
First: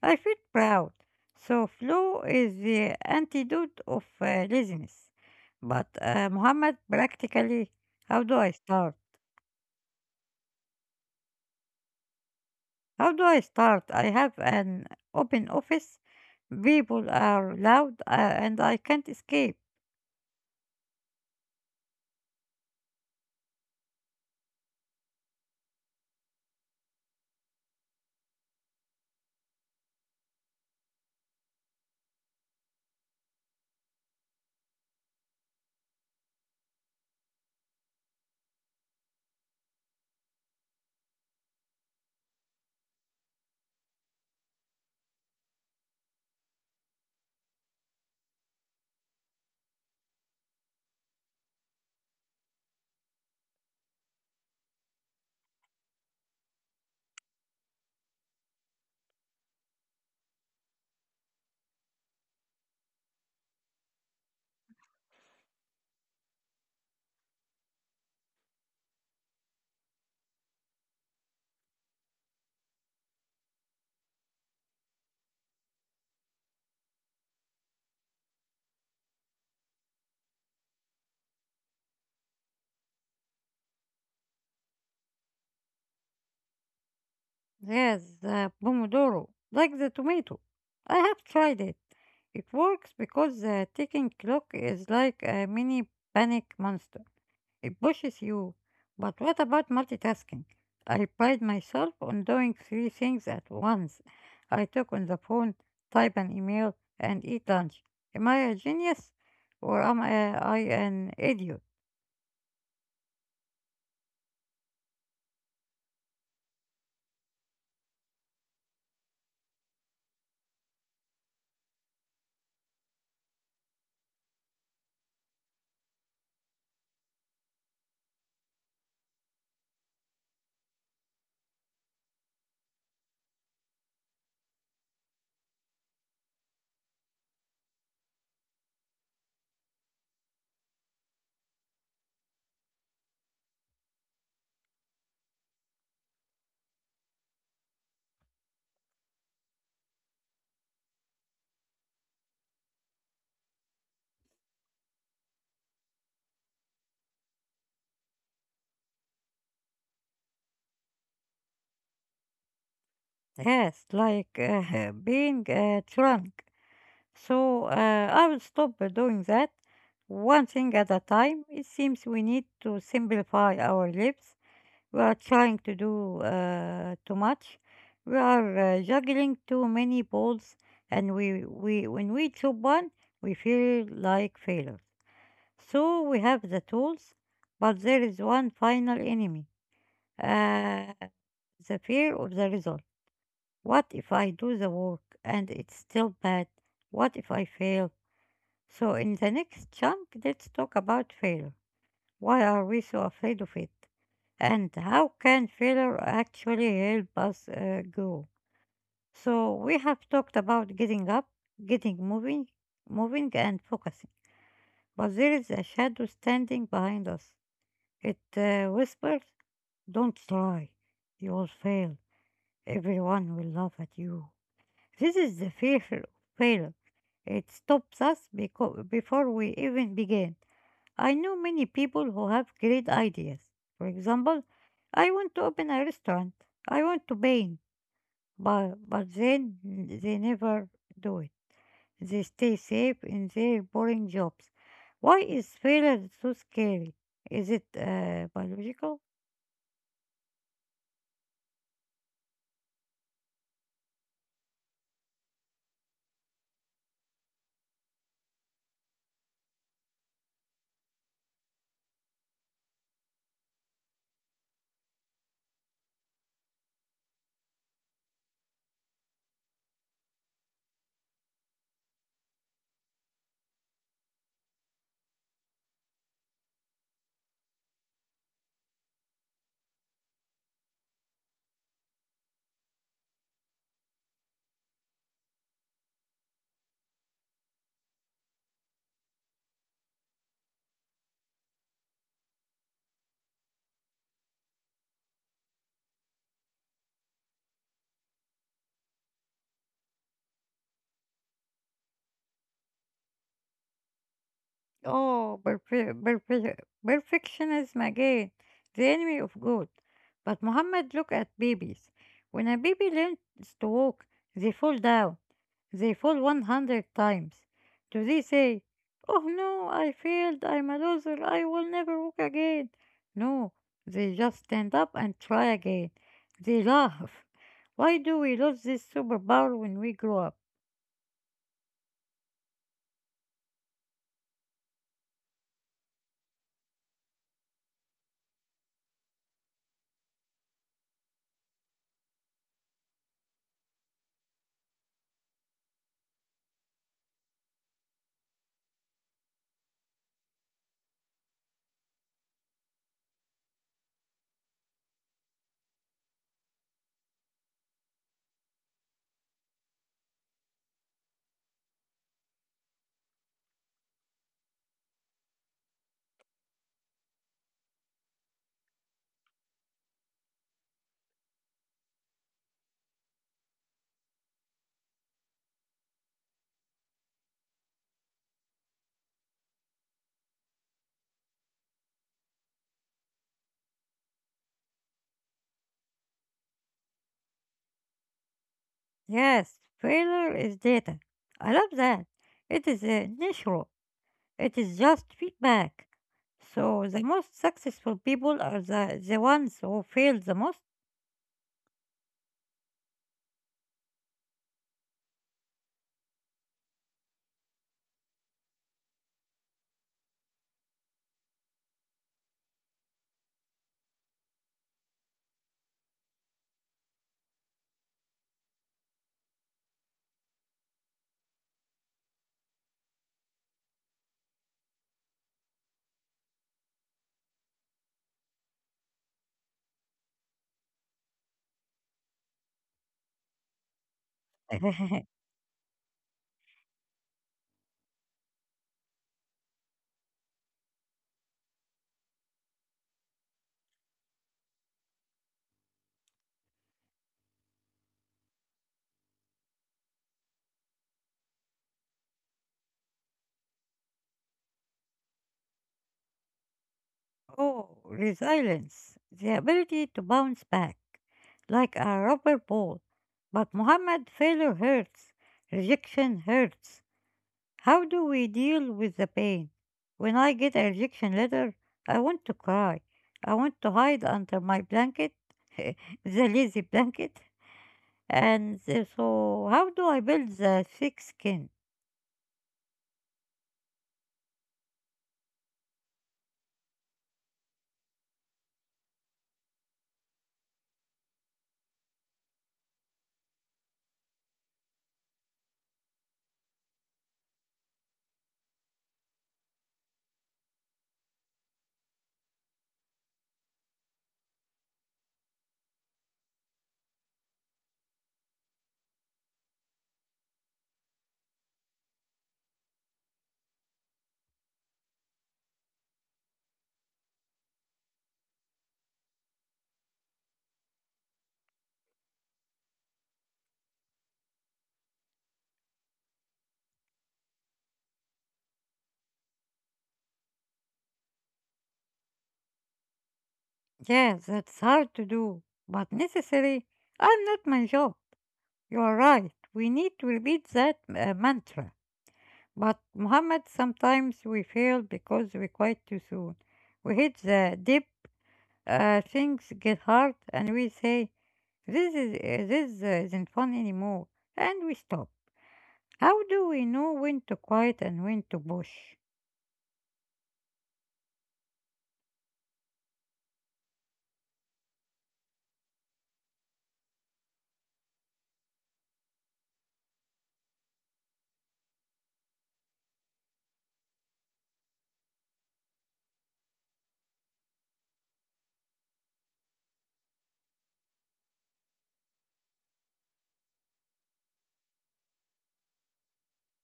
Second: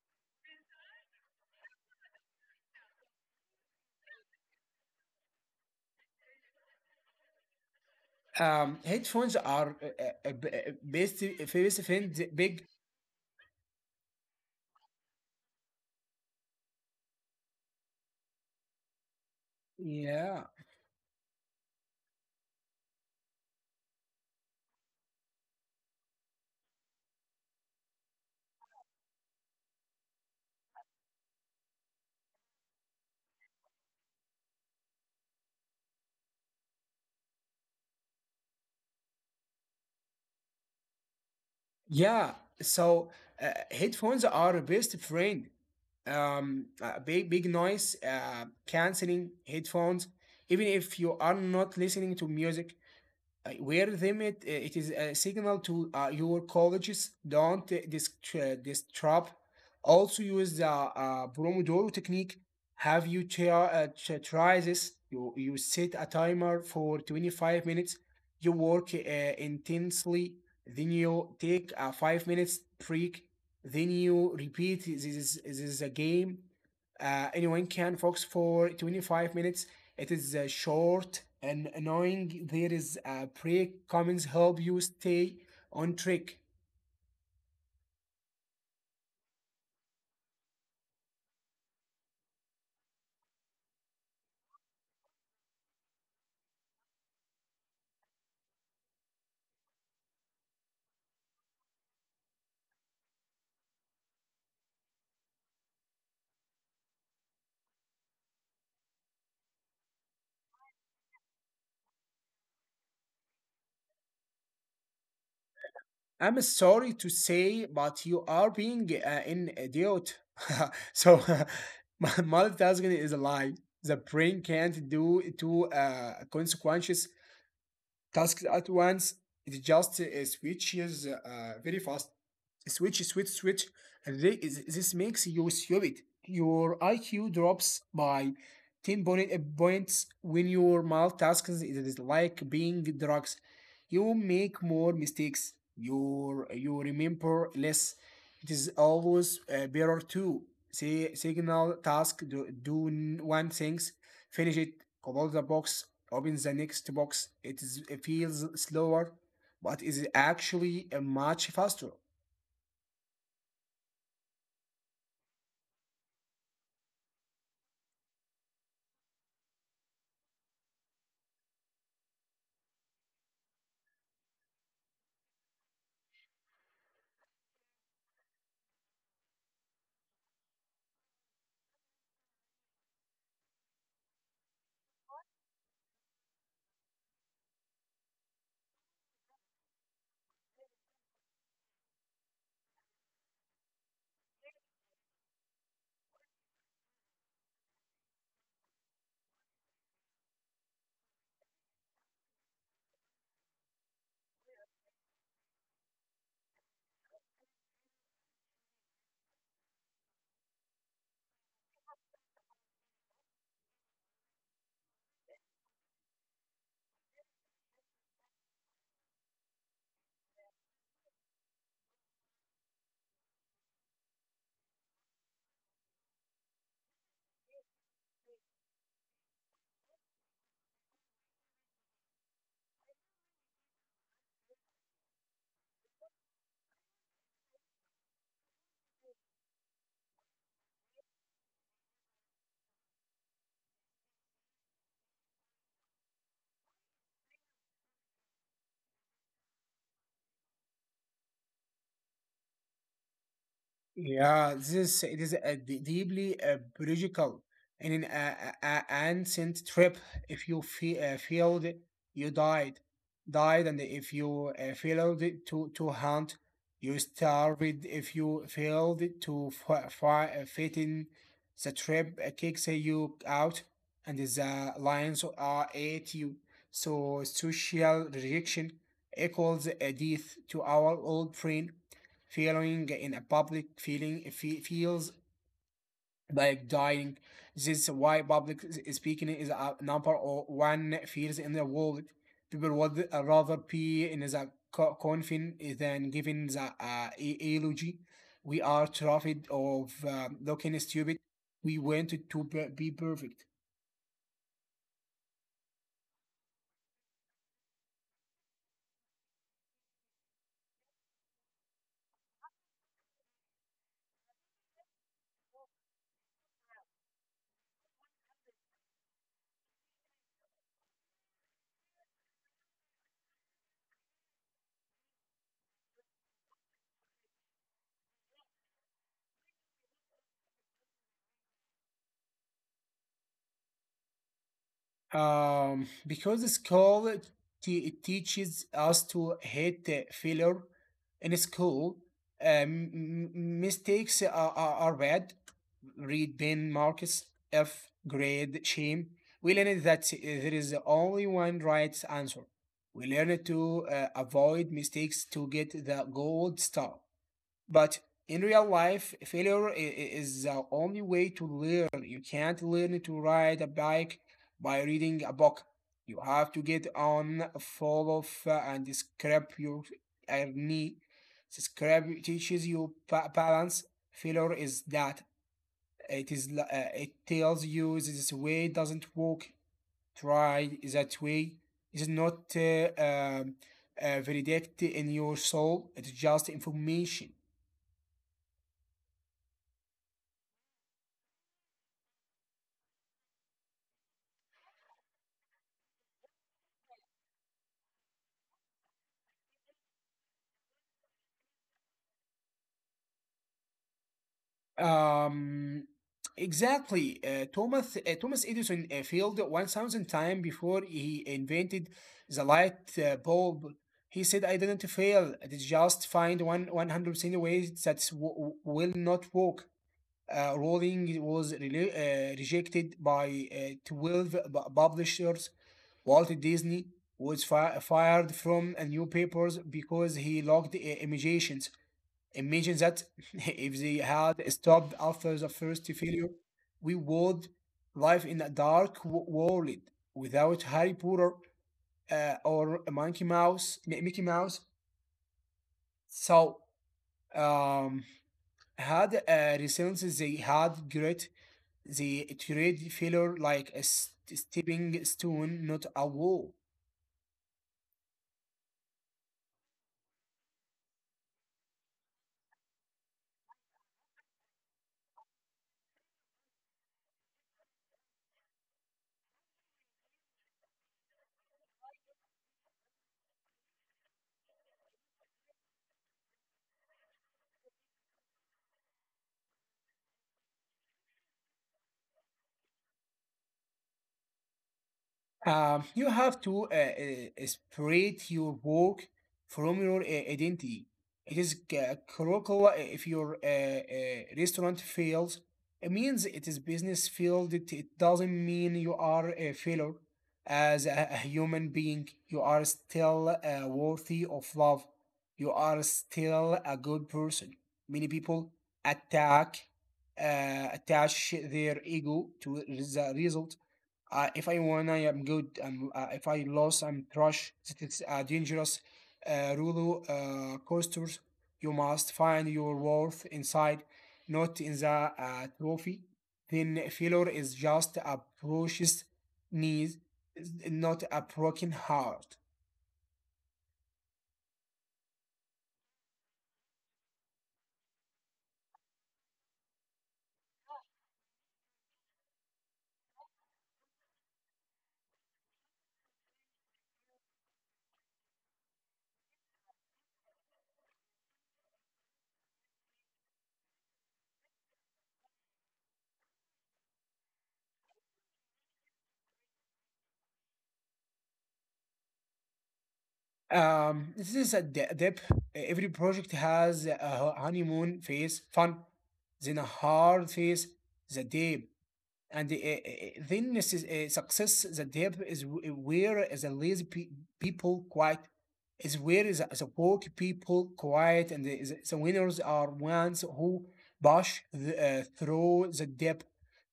I feel proud. So flow is the antidote of laziness. But Muhammad, practically, how do I start? Headphones are best friend big. How do I start? I have an open office. People are loud, and I can't escape. Yeah, Yeah, so headphones are best friend. Big big noise canceling headphones. Even if you are not listening to music, where them it is a signal to your colleagues don't disrupt. Also use the pomodoro technique. Have you try this? You set a timer for 25 minutes, you work intensely, then you take a 5 minutes break, then you repeat. This is a game. Anyone can focus for 25 minutes. It is short and annoying. There is a break. Comments help you stay on track. Yes, the pomodoro, like the tomato. I have tried it. It works because the ticking clock is like a mini panic monster. It pushes you. But what about multitasking? I pride myself on doing three things at once. I talk on the phone, type an email, and eat lunch. Am I a genius? Or am I an idiot? I'm sorry to say, but you are being an idiot. so, multitasking is a lie. The brain can't do two consequential tasks at once. It just switches very fast. Switch, switch, switch. This makes you stupid. Your IQ drops by 10 points when your multitasking. It is like being drugs. You make more mistakes. You remember less. It is always better to say signal task. One thing, finish it, complete the box, open the next box. It feels slower, but is actually much faster. Yes, like being drunk. So I will stop doing that. One thing at a time. It seems we need to simplify our lives. We are trying to do too much. We are juggling too many balls, and we when we drop one, we feel like failures. So we have the tools, but there is one final enemy: uh, the fear of the result. What if I do the work and it's still bad? What if I fail? So in the next chunk, let's talk about failure. Why are we so afraid of it? And how can failure actually help us grow. So we have talked about getting up, getting moving and focusing. But there is a shadow standing behind us. It whispers, "Don't try. You will fail. Everyone will laugh at you." This is the fear of failure. It stops us before we even begin. I know many people who have great ideas. For example, I want to open a restaurant. I want to paint, but then they never do it. They stay safe in their boring jobs. Why is failure so scary? Is it biological? Yeah, this is it is a deeply biological and an ancient trip. If you fe failed, you died, and if you failed to hunt, you starved. If you failed to fi fi fit in, the trip kicks you out, and the lions are at you. So social rejection equals a death to our old friend. Feeling in a public feeling feels like dying. This is why public speaking is a number one fears in the world. People would rather be in the coffin than giving the eulogy. We are terrified of looking stupid. We want to be perfect. Oh, perfectionism again, the enemy of good. But Muhammad, look at babies. When a baby learns to walk, they fall down. They fall 100 times. Do they say, "Oh no, I failed, I'm a loser, I will never walk again?" No, they just stand up and try again. They laugh. Why do we lose this superpower when we grow up? Because school teaches us to hate failure. In school, mistakes are bad. Read Ben Marcus F. Grade Shame. We learned that there is only one right answer. We learned to avoid mistakes to get the gold star. But in real life, failure is the only way to learn. You can't learn to ride a bike by reading a book. You have to get on, fall off, and scrape your knee. Scrape teaches you balance. Failure is that. It tells you this way doesn't work. Try that way. It's not validated in your soul. It's just information. Yes, failure is data. I love that. It is natural, it is just feedback. So the most successful people are the ones who fail the most. Um, exactly. Thomas Thomas Edison failed 1,000 times before he invented the light bulb. He said, "I didn't fail. I did just find one 100% ways that will not work." Rowling was rejected by 12 publishers. Walt Disney was fired from a new papers because he logged imitations. It mentions that if they had stopped after the first failure, we would live in a dark world without Harry Potter or Monkey Mouse, Mickey Mouse. So um, had resilience. They had great. They treated failure like a stepping stone, not a wall. Oh, resilience, the ability to bounce back like a rubber ball. But Muhammad, failure hurts, rejection hurts. How do we deal with the pain? When I get a rejection letter, I want to cry. I want to hide under my blanket, the lazy blanket. And so, how do I build the thick skin? You have to separate your work from your identity. It is critical. If your restaurant fails, it means it is business failed. It doesn't mean you are a failure. As a human being, you are still worthy of love. You are still a good person. Many people attack, attach their ego to the result. If I won, I am good. And if I lose, I'm trash. It's a dangerous roller coaster. You must find your worth inside, not in the trophy. Then failure is just a precious knees, not a broken heart. Yeah, that's hard to do, but necessary. I'm not my job. You are right. We need to repeat that mantra. But Muhammad, sometimes we fail because we quit too soon. We hit the dip, things get hard, and we say, "This is this isn't fun anymore," and we stop. How do we know when to quit and when to push? This is a depth. Every project has a honeymoon phase, fun, then a hard phase, the deep, and then this is, success. The depth is where the lazy people quiet, is where the work people quiet and the winners are ones who bash through the depth.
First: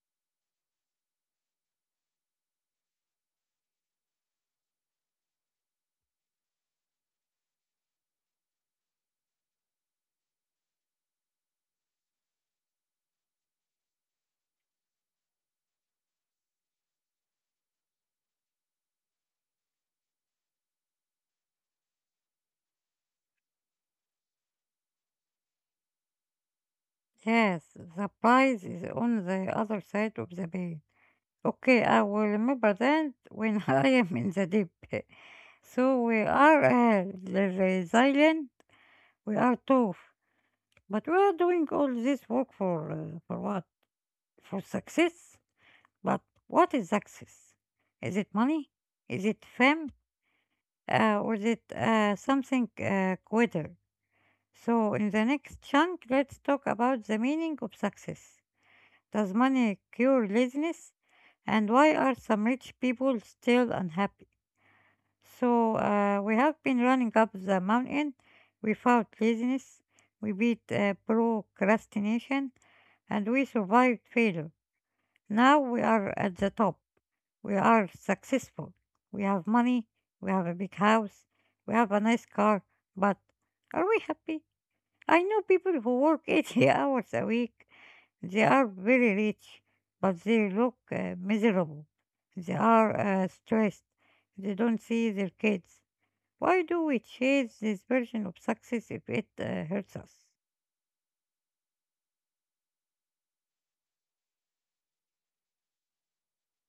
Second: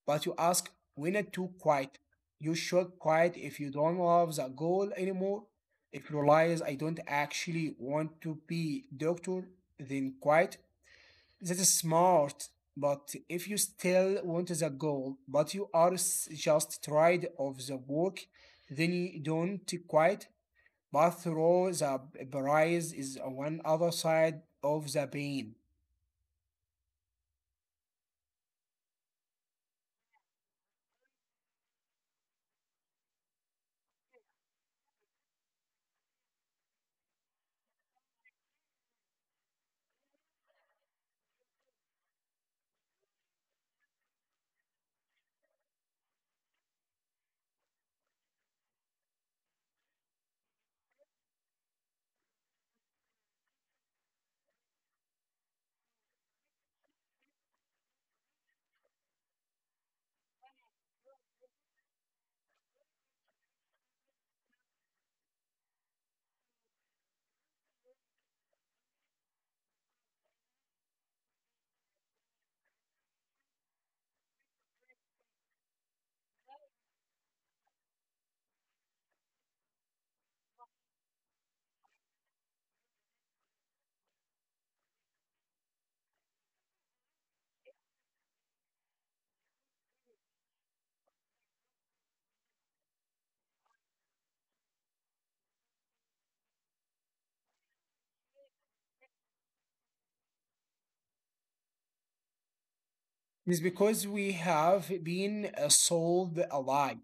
But you ask winner to quiet. You should quiet if you don't love the goal anymore. If you realize I don't actually want to be doctor, then quiet. That is smart, but if you still want the goal, but you are just tired of the work, then you don't quite. But through, the prize is one other side of the pain. Yes, the prize is on the other side of the bed. Okay, I will remember that when I am in the deep. So we are resilient. We are tough, but we are doing all this work for what? For success. But what is success? Is it money? Is it fame? Or is it something quitter? So in the next chunk, let's talk about the meaning of success. Does money cure laziness? And why are some rich people still unhappy? So we have been running up the mountain. We fought laziness. We beat procrastination. And we survived failure. Now we are at the top. We are successful. We have money. We have a big house. We have a nice car. But are we happy? I know people who work 80 hours a week. They are very rich, but they look miserable. They are stressed. They don't see their kids. Why do we chase this version of success if it hurts us? It is because we have been sold a lie.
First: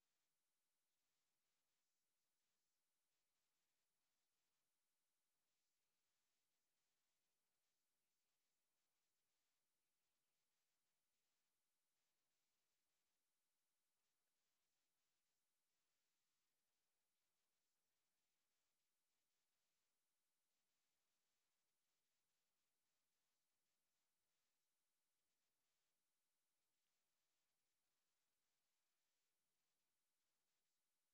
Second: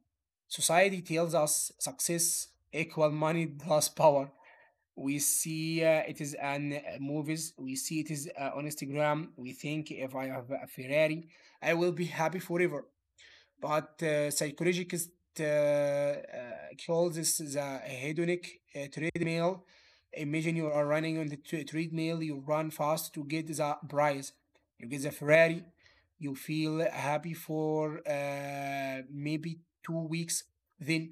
Society tells us success equal money plus power. We see it is on movies. We see it is on Instagram. We think if I have a Ferrari, I will be happy forever, but psychologist uh, uh, calls this the hedonic treadmill. Imagine you are running on the treadmill. You run fast to get the prize, you get the Ferrari, you feel happy for maybe 2 weeks, then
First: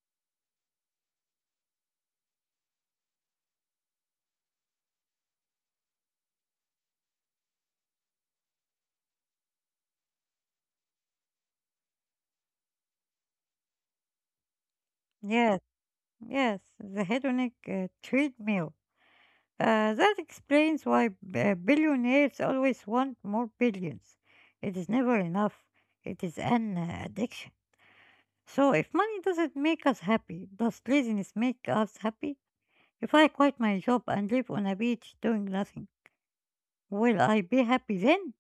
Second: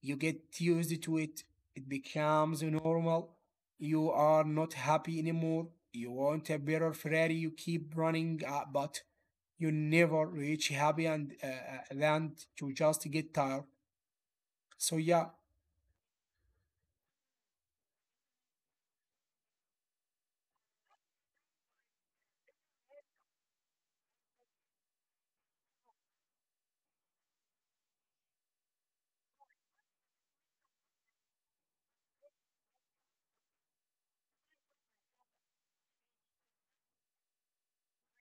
you get used to it, it becomes normal. You are not happy anymore. You want a better Ferrari, you keep running, but you never reach happy and land. You just get tired. So yeah. Yes, yes, the hedonic treadmill. That explains why billionaires always want more billions. It is never enough. It is an addiction. So, if money doesn't make us happy, does laziness make us happy? If I quit my job and live on a beach doing nothing, will I be happy then?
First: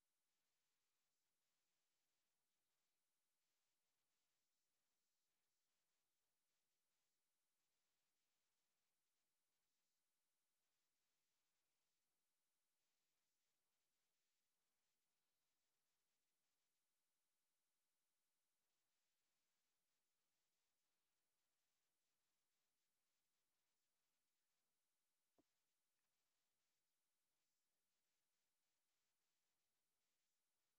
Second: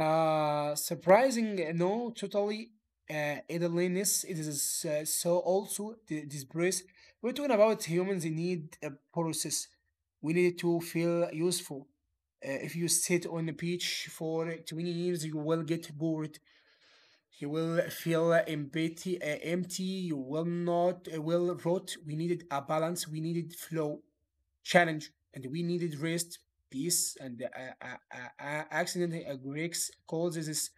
Surprising, no, totally. Idleness, it is so also the disgrace. We're talking about humans. They need a process. We need to feel useful. If you sit on the beach for 20 years you will get bored. You will feel empty. You will not will rot. We needed a balance. We needed flow, challenge, and we needed rest, peace, and accident. Greeks calls this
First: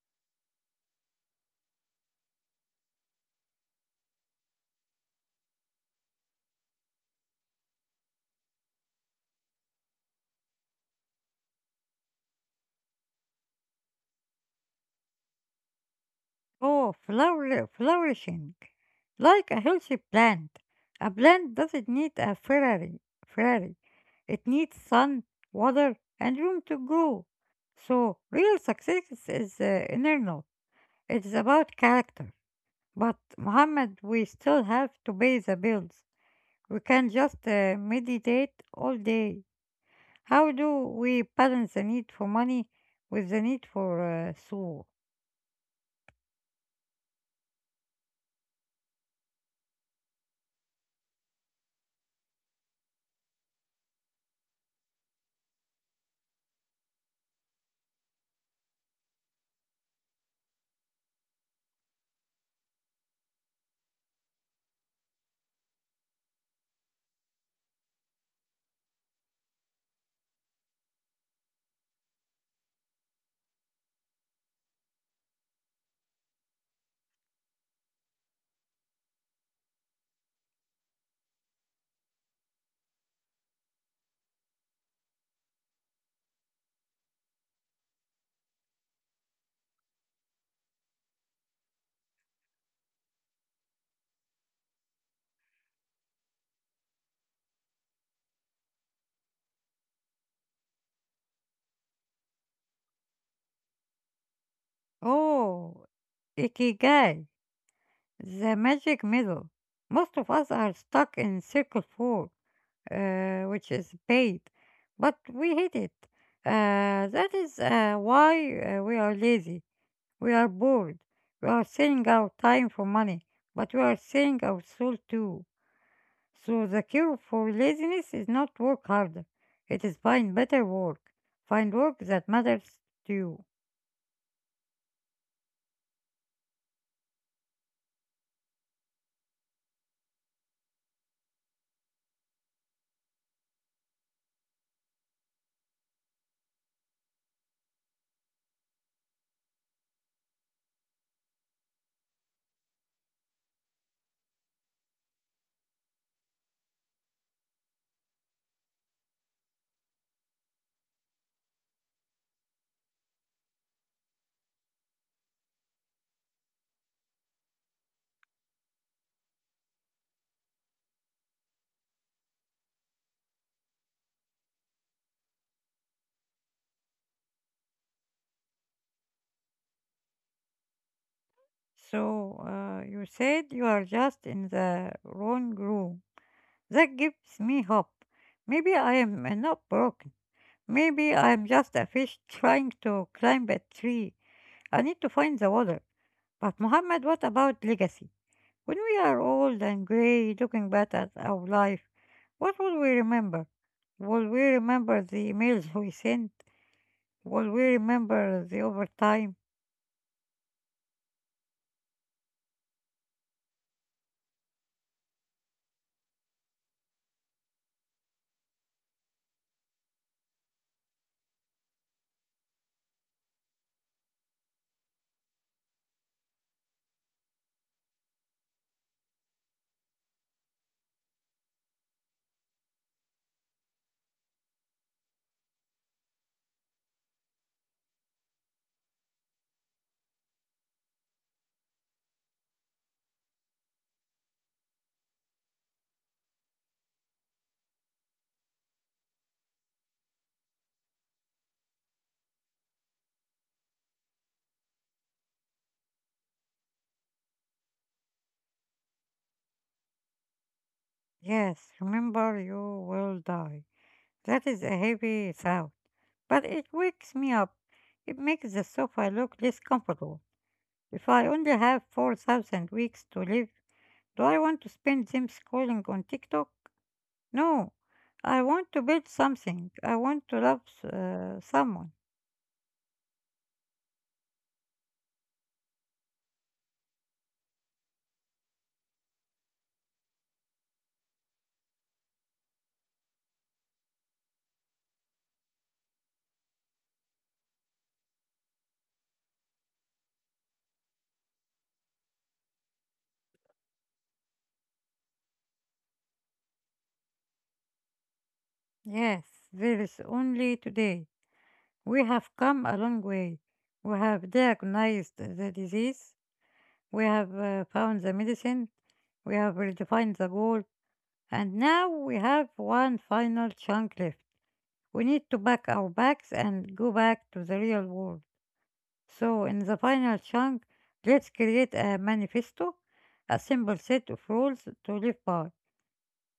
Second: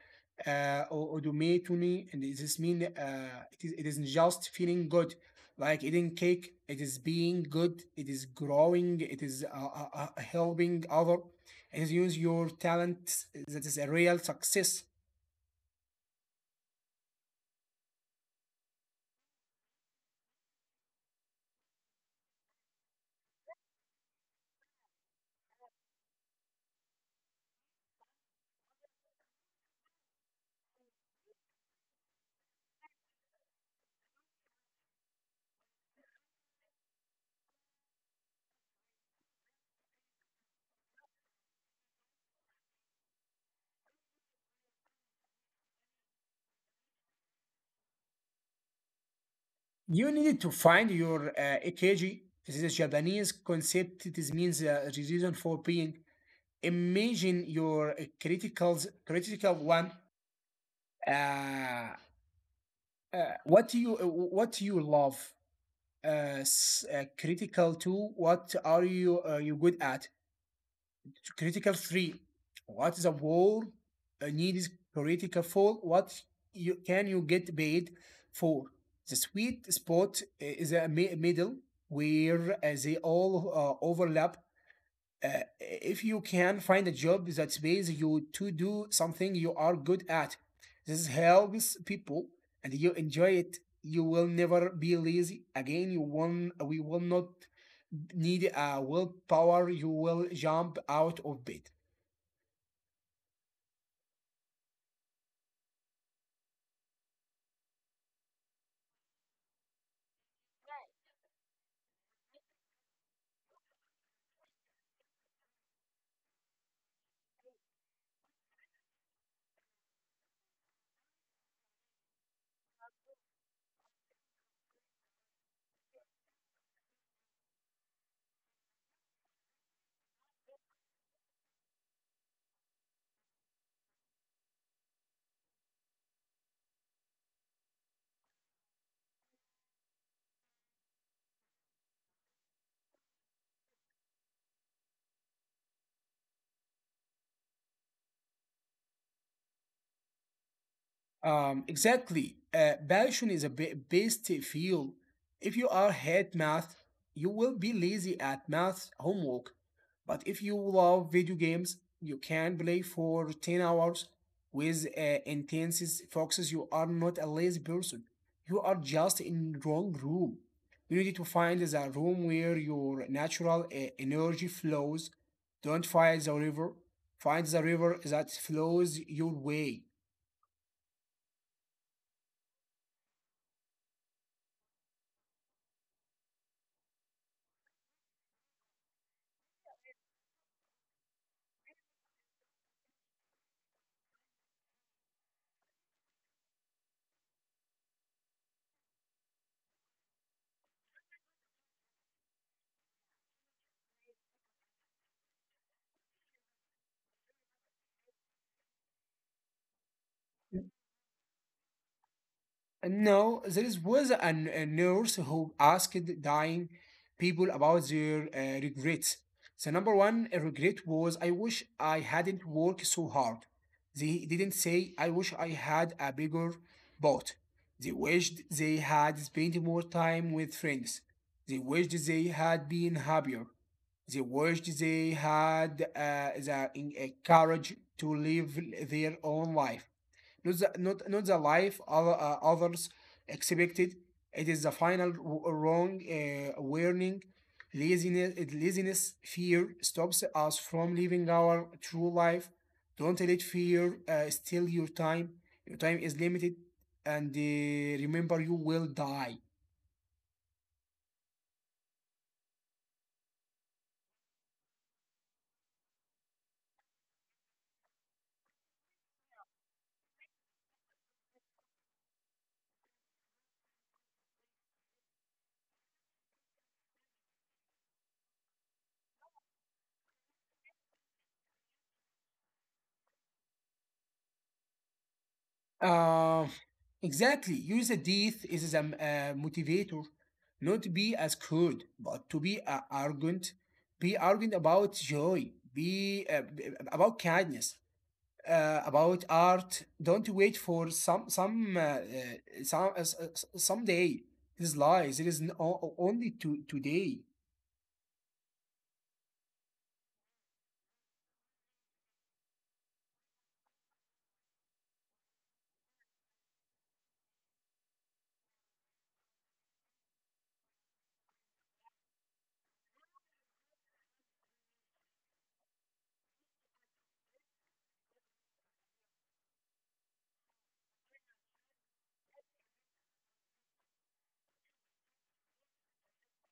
odometony, and this mean it is just feeling good, like eating cake. It is being good. It is growing. It is helping other. It is use your talent. That is a real success. Oh, flourishing. Like a healthy plant. A plant doesn't need a Ferrari. Ferrari. It needs sun, water, and room to grow. So, real success is internal. It is about character. But, Muhammad, we still have to pay the bills. We can't just meditate all day. How do we balance the need for money with the need for soul? You need to find your EKG. This is a Japanese concept. This means the reason for being. Imagine your criticals, critical one. Uh, what do you what do you love? Critical two. What are you you good at? Critical three. What is a war? A need is critical four. What you get paid for? The sweet spot is a middle where they all overlap. If you can find a job that pays you to do something you are good at, this helps people and you enjoy it. You will never be lazy again. You won't, We will not need a willpower. You will jump out of bed. Oh, Ikigai. The magic middle. Most of us are stuck in circle four, which is paid, but we hate it. That is why we are lazy. We are bored. We are selling our time for money, but we are selling our soul too. So the cure for laziness is not work harder. It is find better work. Find work that matters to you. Exactly. Passion is a best field. If you are hate math, you will be lazy at math homework. But if you love video games, you can play for 10 hours with intense focuses. You are not a lazy person. You are just in wrong room. You need to find the room where your natural energy flows. Don't fight the river. Find the river that flows your way. So you said you are just in the wrong room. That gives me hope. Maybe I am not broken. Maybe I am just a fish trying to climb a tree. I need to find the water. But, Muhammad, what about legacy? When we are old and grey, looking back at our life, what will we remember? Will we remember the emails we sent? Will we remember the overtime? No, there was a nurse who asked dying people about their regrets. The number one regret was I wish I hadn't worked so hard. They didn't say I wish I had a bigger boat. They wished they had spent more time with friends. They wished they had been happier. They wished they had courage to live their own life, not not the life others expected. It is the final wrong warning. Laziness, fear stops us from living our true life. Don't let fear steal your time. Your time is limited, and remember, you will die. Yes, remember you will die. That is a heavy thought, but it wakes me up. It makes the sofa look less comfortable. If I only have 4,000 weeks to live, do I want to spend them scrolling on TikTok? No. I want to build something. I want to love someone. Uh, exactly. Use a death is a motivator, not be as good, but to be arrogant, be arrogant about joy, be about kindness, about art. Don't wait for some s- s- someday. It is lies. It is only to today. Yes, there is only today. We have come a long way. We have diagnosed the disease. We have found the medicine. We have redefined the goal. And now we have one final chunk left. We need to pack our bags and go back to the real world. So, in the final chunk, let's create a manifesto, a simple set of rules to live by.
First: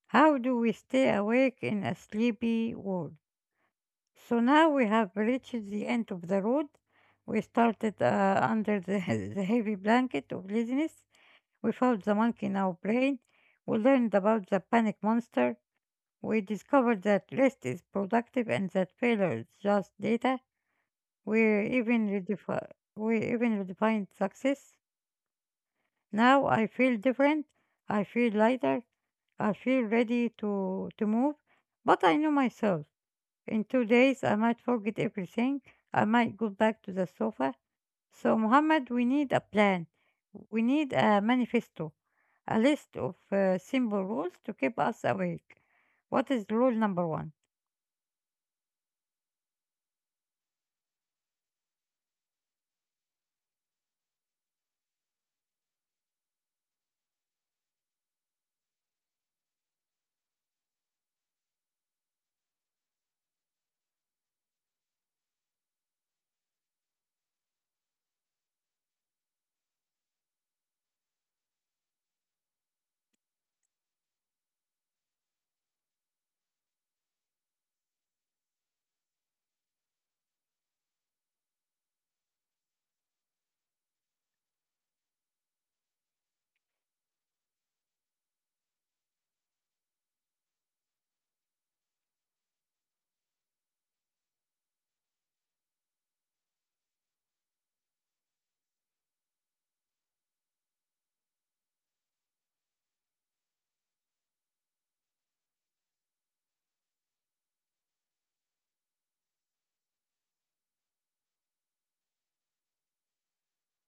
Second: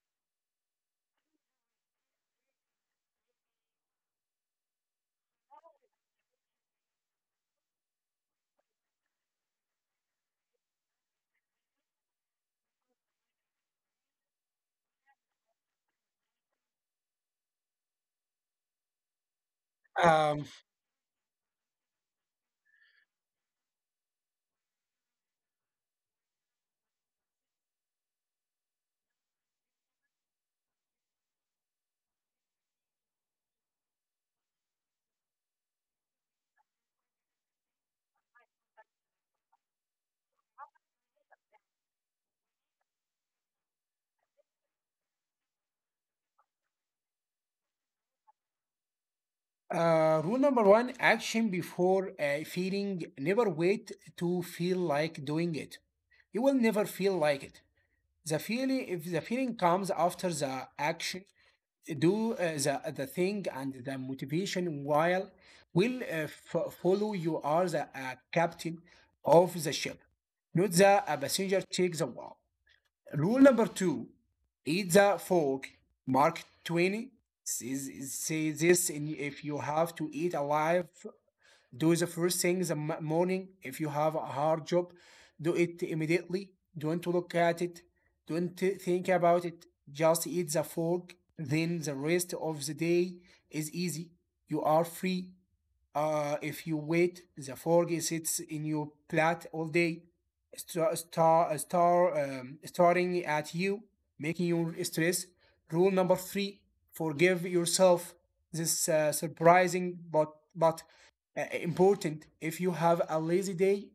How do we stay awake in a sleepy world? So now we have reached the end of the road. We started under the heavy blanket of laziness. We found the monkey in our brain. We learned about the panic monster. We discovered that rest is productive and that failure is just Um, data. We even redefi- we even redefined success. Now I feel different. I feel lighter. I feel ready to move. But I know myself. In 2 days, I might forget everything. I might go back to the sofa. So, Muhammad, we need a plan. We need a manifesto, a list of simple rules to keep us awake. What is rule number one? Rule number one, action before feeling. Never wait to feel like doing it. You will never feel like it. If the feeling comes after the action, do the thing and the motivation while will follow. You are the captain of the ship, not the passenger. Take the wall. Rule number two, eat the frog. Mark 20 says, say this in, if you have to eat alive, do the first thing in the morning. If you have a hard job, do it immediately. Don't look at it. Don't think about it. Just eat the frog. Then the rest of the day is easy. You are free. If you wait, the fork sits in your plate all day, staring at you, making you stress. Rule number three: forgive yourself. This surprising but important. If you have a lazy day,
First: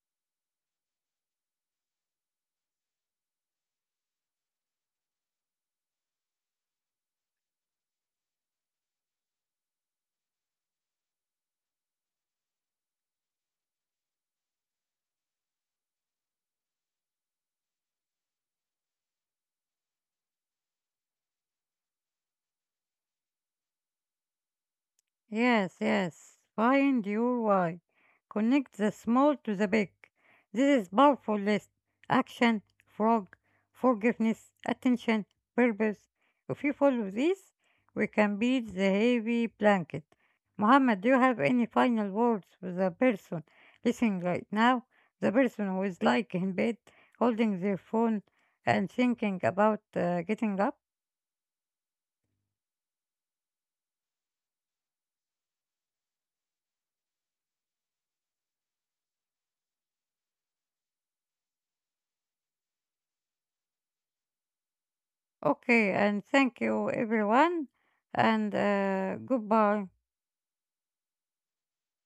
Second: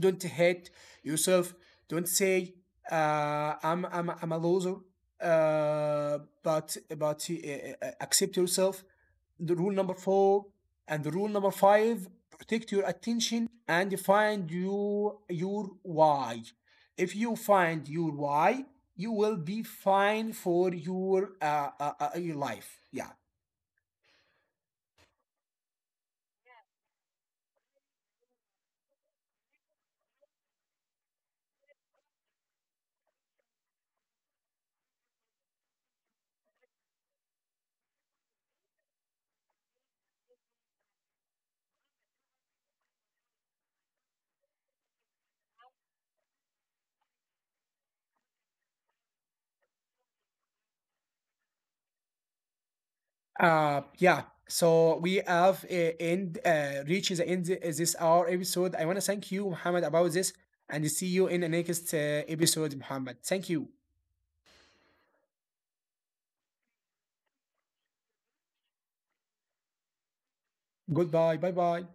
don't hate yourself. Don't say uh, I'm a loser. But Accept yourself. The rule number four and the rule number five, protect your attention and find your why. If you find your why, you will be fine for your life. Yeah. Yes, yes. Find your why. Connect the small to the big. This is powerful list. Action, frog, forgiveness, attention, purpose. If you follow this, we can beat the heavy blanket. Muhammad, do you have any final words for the person listening right now? The person who is like in bed, holding their phone and thinking about getting up? Yeah, so we have end reached the end of this our episode. I want to thank you Muhammad about this, and see you in the next episode. Muhammad, thank you. Okay, and thank you everyone, and goodbye. Goodbye. Bye bye.